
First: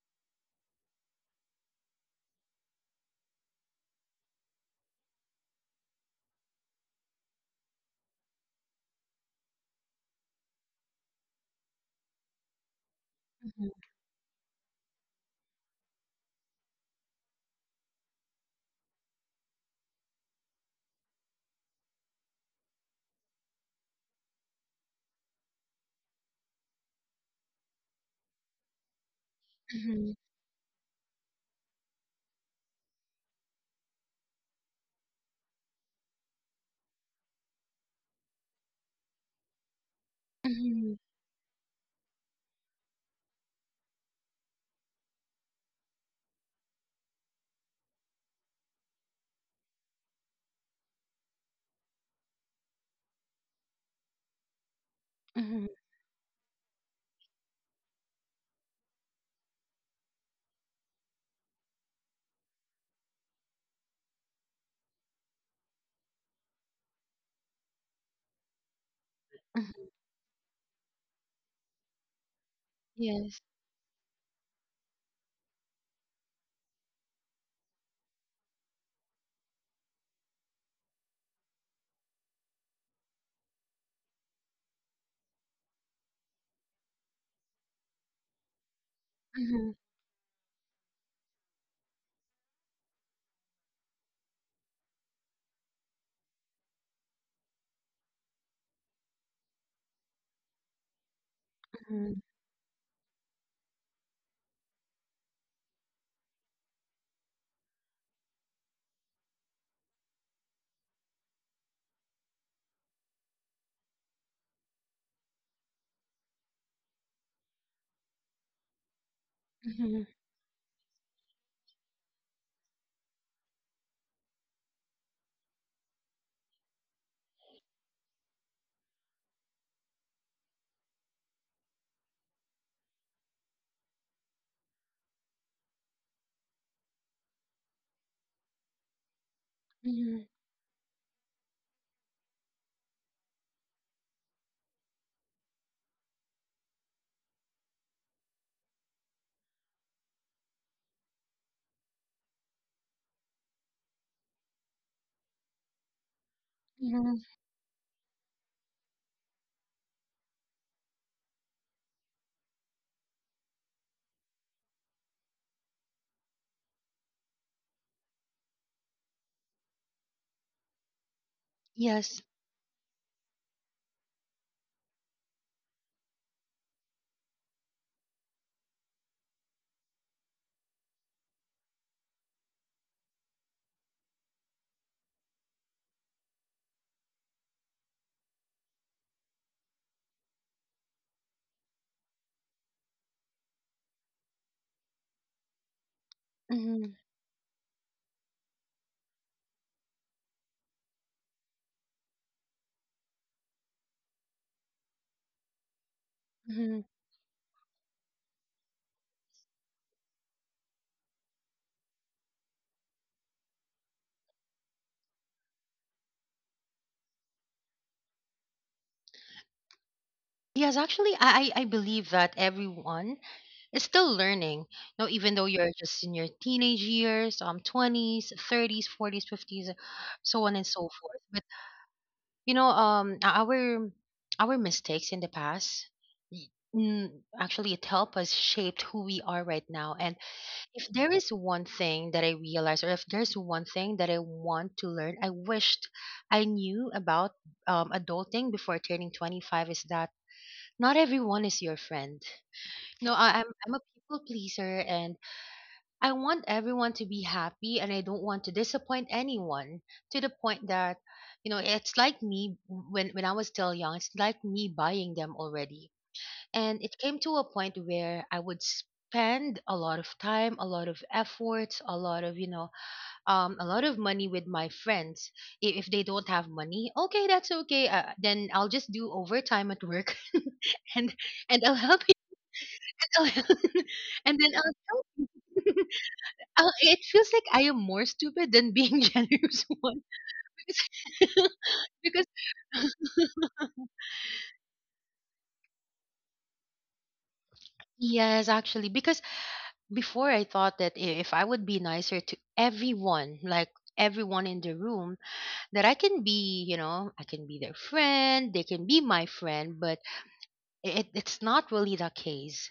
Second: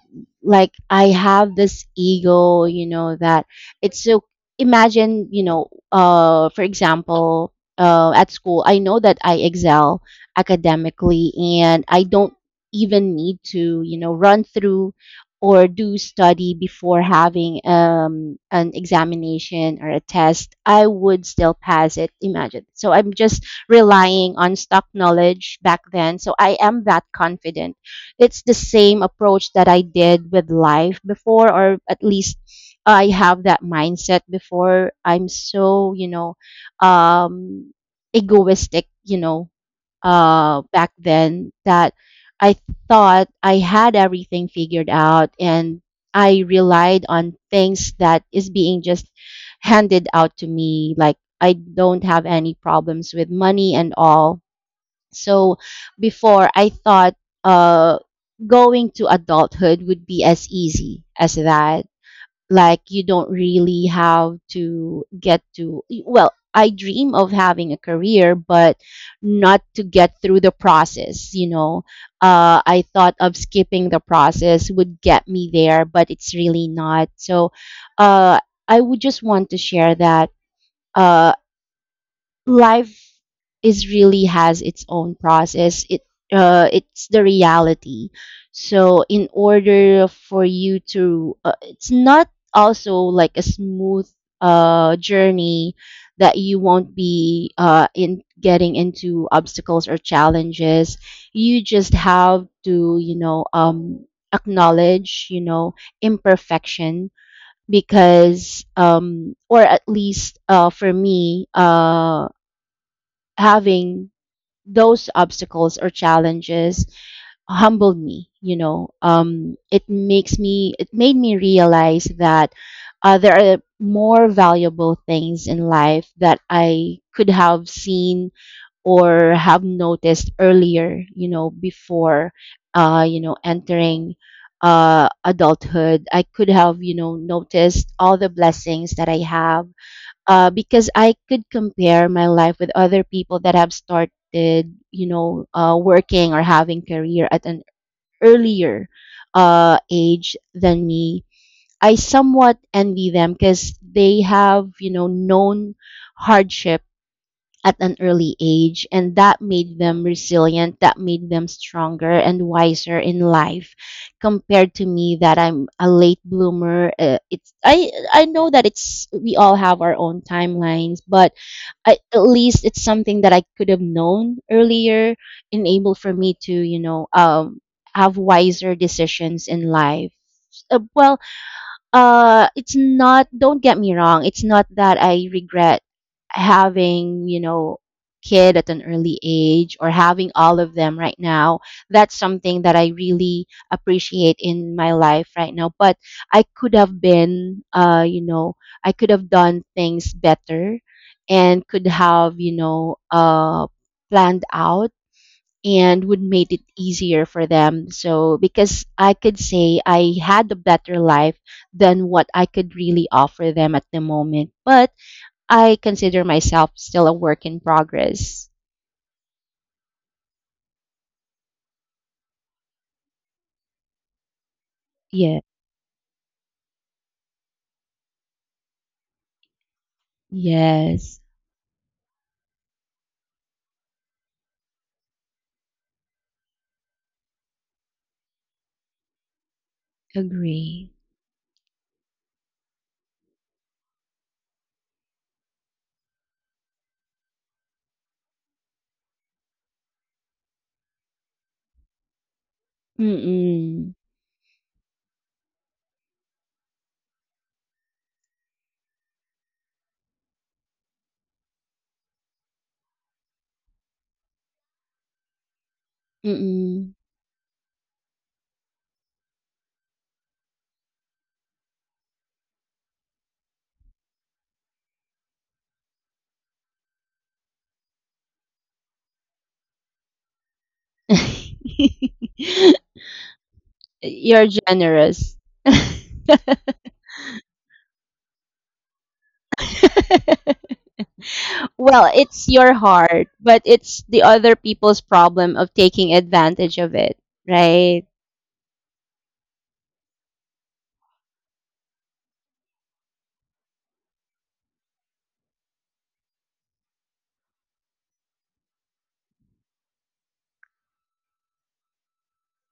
[SPEAKER 2] like I have this ego, you know, that it's so, imagine, you know, for example, at school I know that I excel academically, and I don't even need
[SPEAKER 1] mhm,
[SPEAKER 2] to, you know, run through or do study before having an examination or a test, I would still pass it, imagine. So I'm just relying on stock knowledge back then, so I am that confident. It's the same approach that I
[SPEAKER 1] mhm,
[SPEAKER 2] did with life before, or at least I have that mindset before. I'm so, you know, um, egoistic, you know, back
[SPEAKER 1] mhm,
[SPEAKER 2] then that I thought I had everything figured out, and I relied on things that is being just handed out to me. Like, I don't have any problems with money and all. So
[SPEAKER 1] mhm,
[SPEAKER 2] before I thought uh going to adulthood would be as easy as that. Like, you don't really have to get to, well, I dream of having a career, but not to
[SPEAKER 1] mhm.
[SPEAKER 2] get through the process, you know. I thought of
[SPEAKER 1] Yes.
[SPEAKER 2] skipping the process would get me there, but it's really not. So uh I would just want to share that uh life is really has its own process. It's the reality. So in
[SPEAKER 1] Mhm,
[SPEAKER 2] order for you to, it's not also like a smooth journey that you won't be in, getting into obstacles or challenges. You just
[SPEAKER 1] mhm,
[SPEAKER 2] have to, you know, acknowledge, you know, imperfection, because or at least for me, having those obstacles or challenges humbled me, you know. It
[SPEAKER 1] mhm,
[SPEAKER 2] makes me it made me realize that there are more valuable things in life that I could have seen or have noticed earlier, you know. Before you know, entering adulthood, I could have, you know, noticed all the blessings that I have,
[SPEAKER 1] mhm,
[SPEAKER 2] because I could compare my life with other people that have started, you know, working or having career at an earlier age than me. I somewhat envy them because they have, you know, known hardship
[SPEAKER 1] mhm.
[SPEAKER 2] at an early age, and that made them resilient, that made them stronger and wiser in life compared to me, that I'm a late bloomer. It's I know that it's we all have our own timelines, but I, at
[SPEAKER 1] Yes.
[SPEAKER 2] least, it's something that I could have known earlier, enable for me to, you know, have wiser decisions in life. Well, it's not, don't get me wrong, it's not that I regret having, you know, kid at an early age or having all of them right now. That's something that I really appreciate in my life right now, but I could
[SPEAKER 1] Mhm,
[SPEAKER 2] have been you know, I could have done things better and could have, you know, planned out and would make it
[SPEAKER 1] mhm.
[SPEAKER 2] easier for them. So, because I could say I had a better life than what I could really offer them at the moment, but I consider myself still a work in progress.
[SPEAKER 1] Yes, actually, I believe that everyone is still learning. You know, even
[SPEAKER 2] Yeah.
[SPEAKER 1] though you're just in your teenage years, 20s, 30s, 40s, 50s, so on and so
[SPEAKER 2] Yes.
[SPEAKER 1] forth. you know um our our mistakes in the past y- mm, actually it helped us shape who we are right now. And if
[SPEAKER 2] Agree.
[SPEAKER 1] there is one thing that I realized, or if there's one thing that I want to learn, I wished I knew about adulting before turning 25, is that not everyone is your friend. No, I'm a
[SPEAKER 2] Mm-mm.
[SPEAKER 1] people pleaser, and I want everyone to be happy, and I don't want to disappoint anyone, to the point that it's like me, when I was still young. It's like me buying them already. And
[SPEAKER 2] Mm-mm.
[SPEAKER 1] it came to a point where I would spend a lot of time, a lot of efforts, a lot of money with my friends. If they don't have money, okay, that's okay, then I'll just do overtime at work. [LAUGHS] and and I'll help you.
[SPEAKER 2] [LAUGHS]
[SPEAKER 1] [LAUGHS] and
[SPEAKER 2] You're
[SPEAKER 1] then I'll
[SPEAKER 2] generous. [LAUGHS]
[SPEAKER 1] It feels like I am more stupid than being [LAUGHS] generous one. Because, [LAUGHS]
[SPEAKER 2] Well,
[SPEAKER 1] because
[SPEAKER 2] it's your heart, but it's the other people's problem of taking advantage of it, right?
[SPEAKER 1] yes, actually, because before I thought that if I would be nicer to everyone, like everyone in the room, that I can be their friend, they can be my friend, but it's not really the case,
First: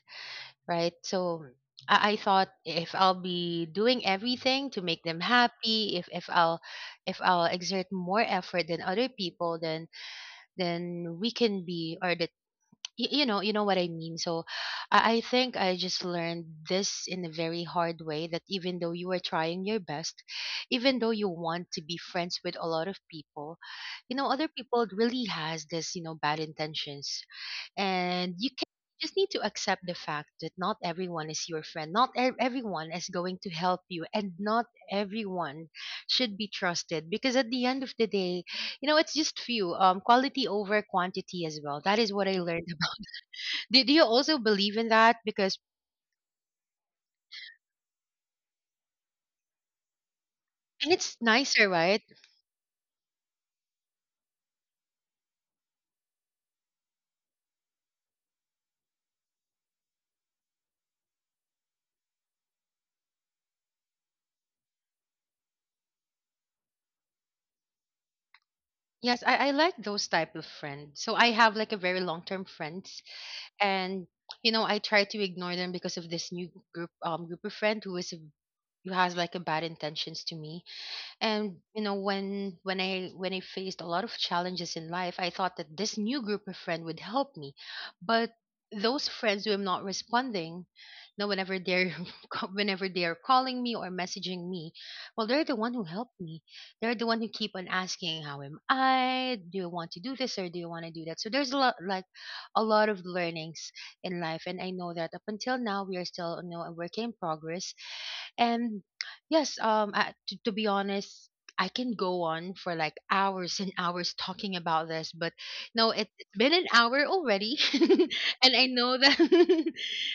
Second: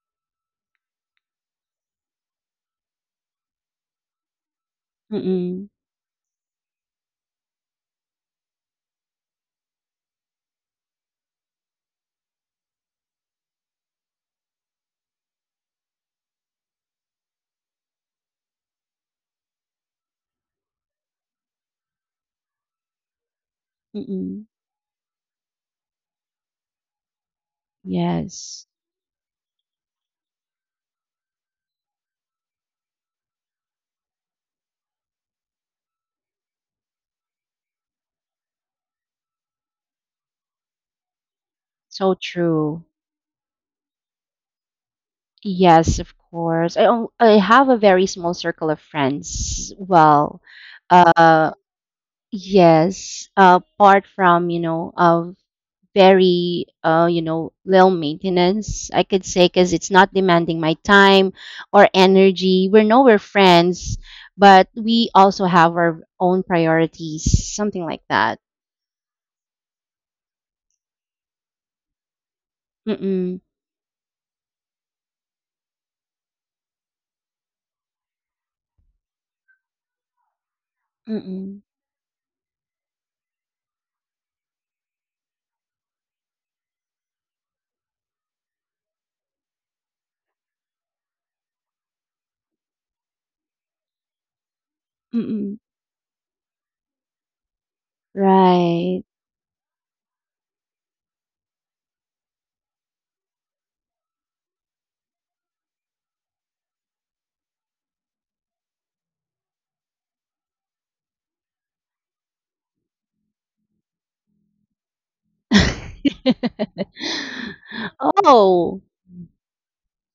[SPEAKER 1] right? So I thought if I'll be doing everything to make them
[SPEAKER 2] Mm-mm.
[SPEAKER 1] happy, if I'll exert more effort than other people, then we can be, or the you know what I mean. So I think I just learned this in a very hard way, that even though you are trying your best, even though you want to be friends with a lot of people, you know,
[SPEAKER 2] Mm-mm.
[SPEAKER 1] other people really has this, bad intentions. And you can
[SPEAKER 2] Yes.
[SPEAKER 1] just need to accept the fact that not everyone is your friend, not everyone is going to help you, and not everyone should be trusted, because at the end of the day, it's just few, quality over quantity as well. That is
[SPEAKER 2] So
[SPEAKER 1] what I learned.
[SPEAKER 2] true.
[SPEAKER 1] Do you also believe in that? Because.
[SPEAKER 2] Yes, of course. I have a very small circle of friends. Well,
[SPEAKER 1] And it's
[SPEAKER 2] uh
[SPEAKER 1] nicer, right?
[SPEAKER 2] yes, apart from, you know, of very you know, low maintenance, I could say, because it's not demanding my time or energy. We're nowhere friends, but we also have our own priorities, something like that.
[SPEAKER 1] Yes, I like those type of friends. So I have like a very long term friends,
[SPEAKER 2] Mm-mm,
[SPEAKER 1] and I try to ignore them because of this new group of friend who has like a bad intentions to me. And
[SPEAKER 2] mm-mm,
[SPEAKER 1] when I faced a lot of challenges in life, I thought that this new group of friends would help me. But those friends who am not responding, whenever they're [LAUGHS] whenever they're calling me or messaging me, well, they're the
[SPEAKER 2] mm-mm.
[SPEAKER 1] one who helped me. They're the one who keep on asking how am
[SPEAKER 2] Right.
[SPEAKER 1] I. Do you want to do this, or do you want to do that? So there's a lot, like a lot of learnings in life. And I know that up until now, we are still, a work in progress. And yes, to be honest, I can go on for like hours and hours talking about this. But no, it's been an hour
[SPEAKER 2] [LAUGHS]
[SPEAKER 1] already, [LAUGHS] and I
[SPEAKER 2] Oh.
[SPEAKER 1] know that [LAUGHS]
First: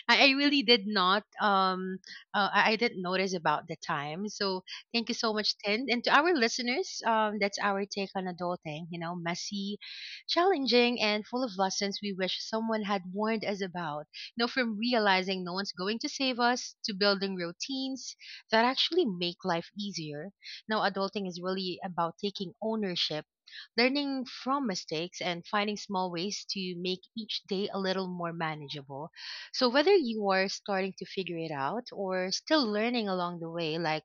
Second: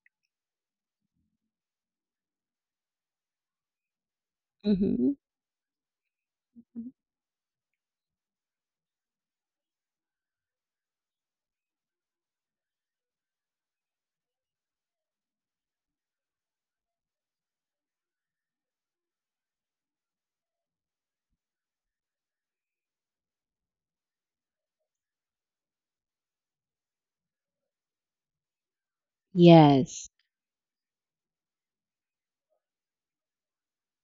[SPEAKER 1] I, I really did not um I didn't notice about the time. So thank you
[SPEAKER 2] Hmm.
[SPEAKER 1] so much, Tin, and to our listeners, that's our take on adulting. Messy, challenging, and full of lessons we wish someone had warned us about, from realizing no one's going to save us, to building routines that actually make life easier. Now, adulting is really about taking ownership, learning from mistakes, and finding small ways to make each day a little more manageable. So, whether
[SPEAKER 2] Yes.
[SPEAKER 1] you are starting to figure it out or still learning along the way, like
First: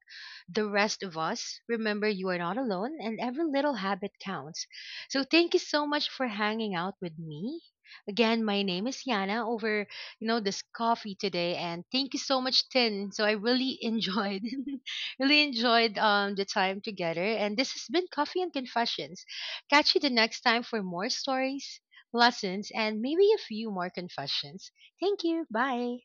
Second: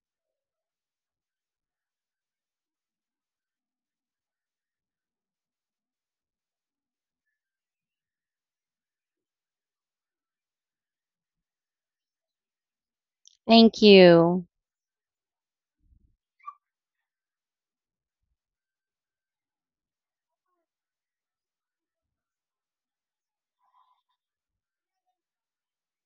[SPEAKER 1] the rest of us, remember you are not alone, and every little habit counts. So, thank you so much for hanging out with me. Again, my name is Yana over, this coffee today. And thank you so much, Tin. So I really
[SPEAKER 2] Thank
[SPEAKER 1] enjoyed,
[SPEAKER 2] you.
[SPEAKER 1] [LAUGHS] really enjoyed, the time together. And this has been Coffee and Confessions. Catch you the next time for more stories, lessons, and maybe a few more confessions. Thank you. Bye.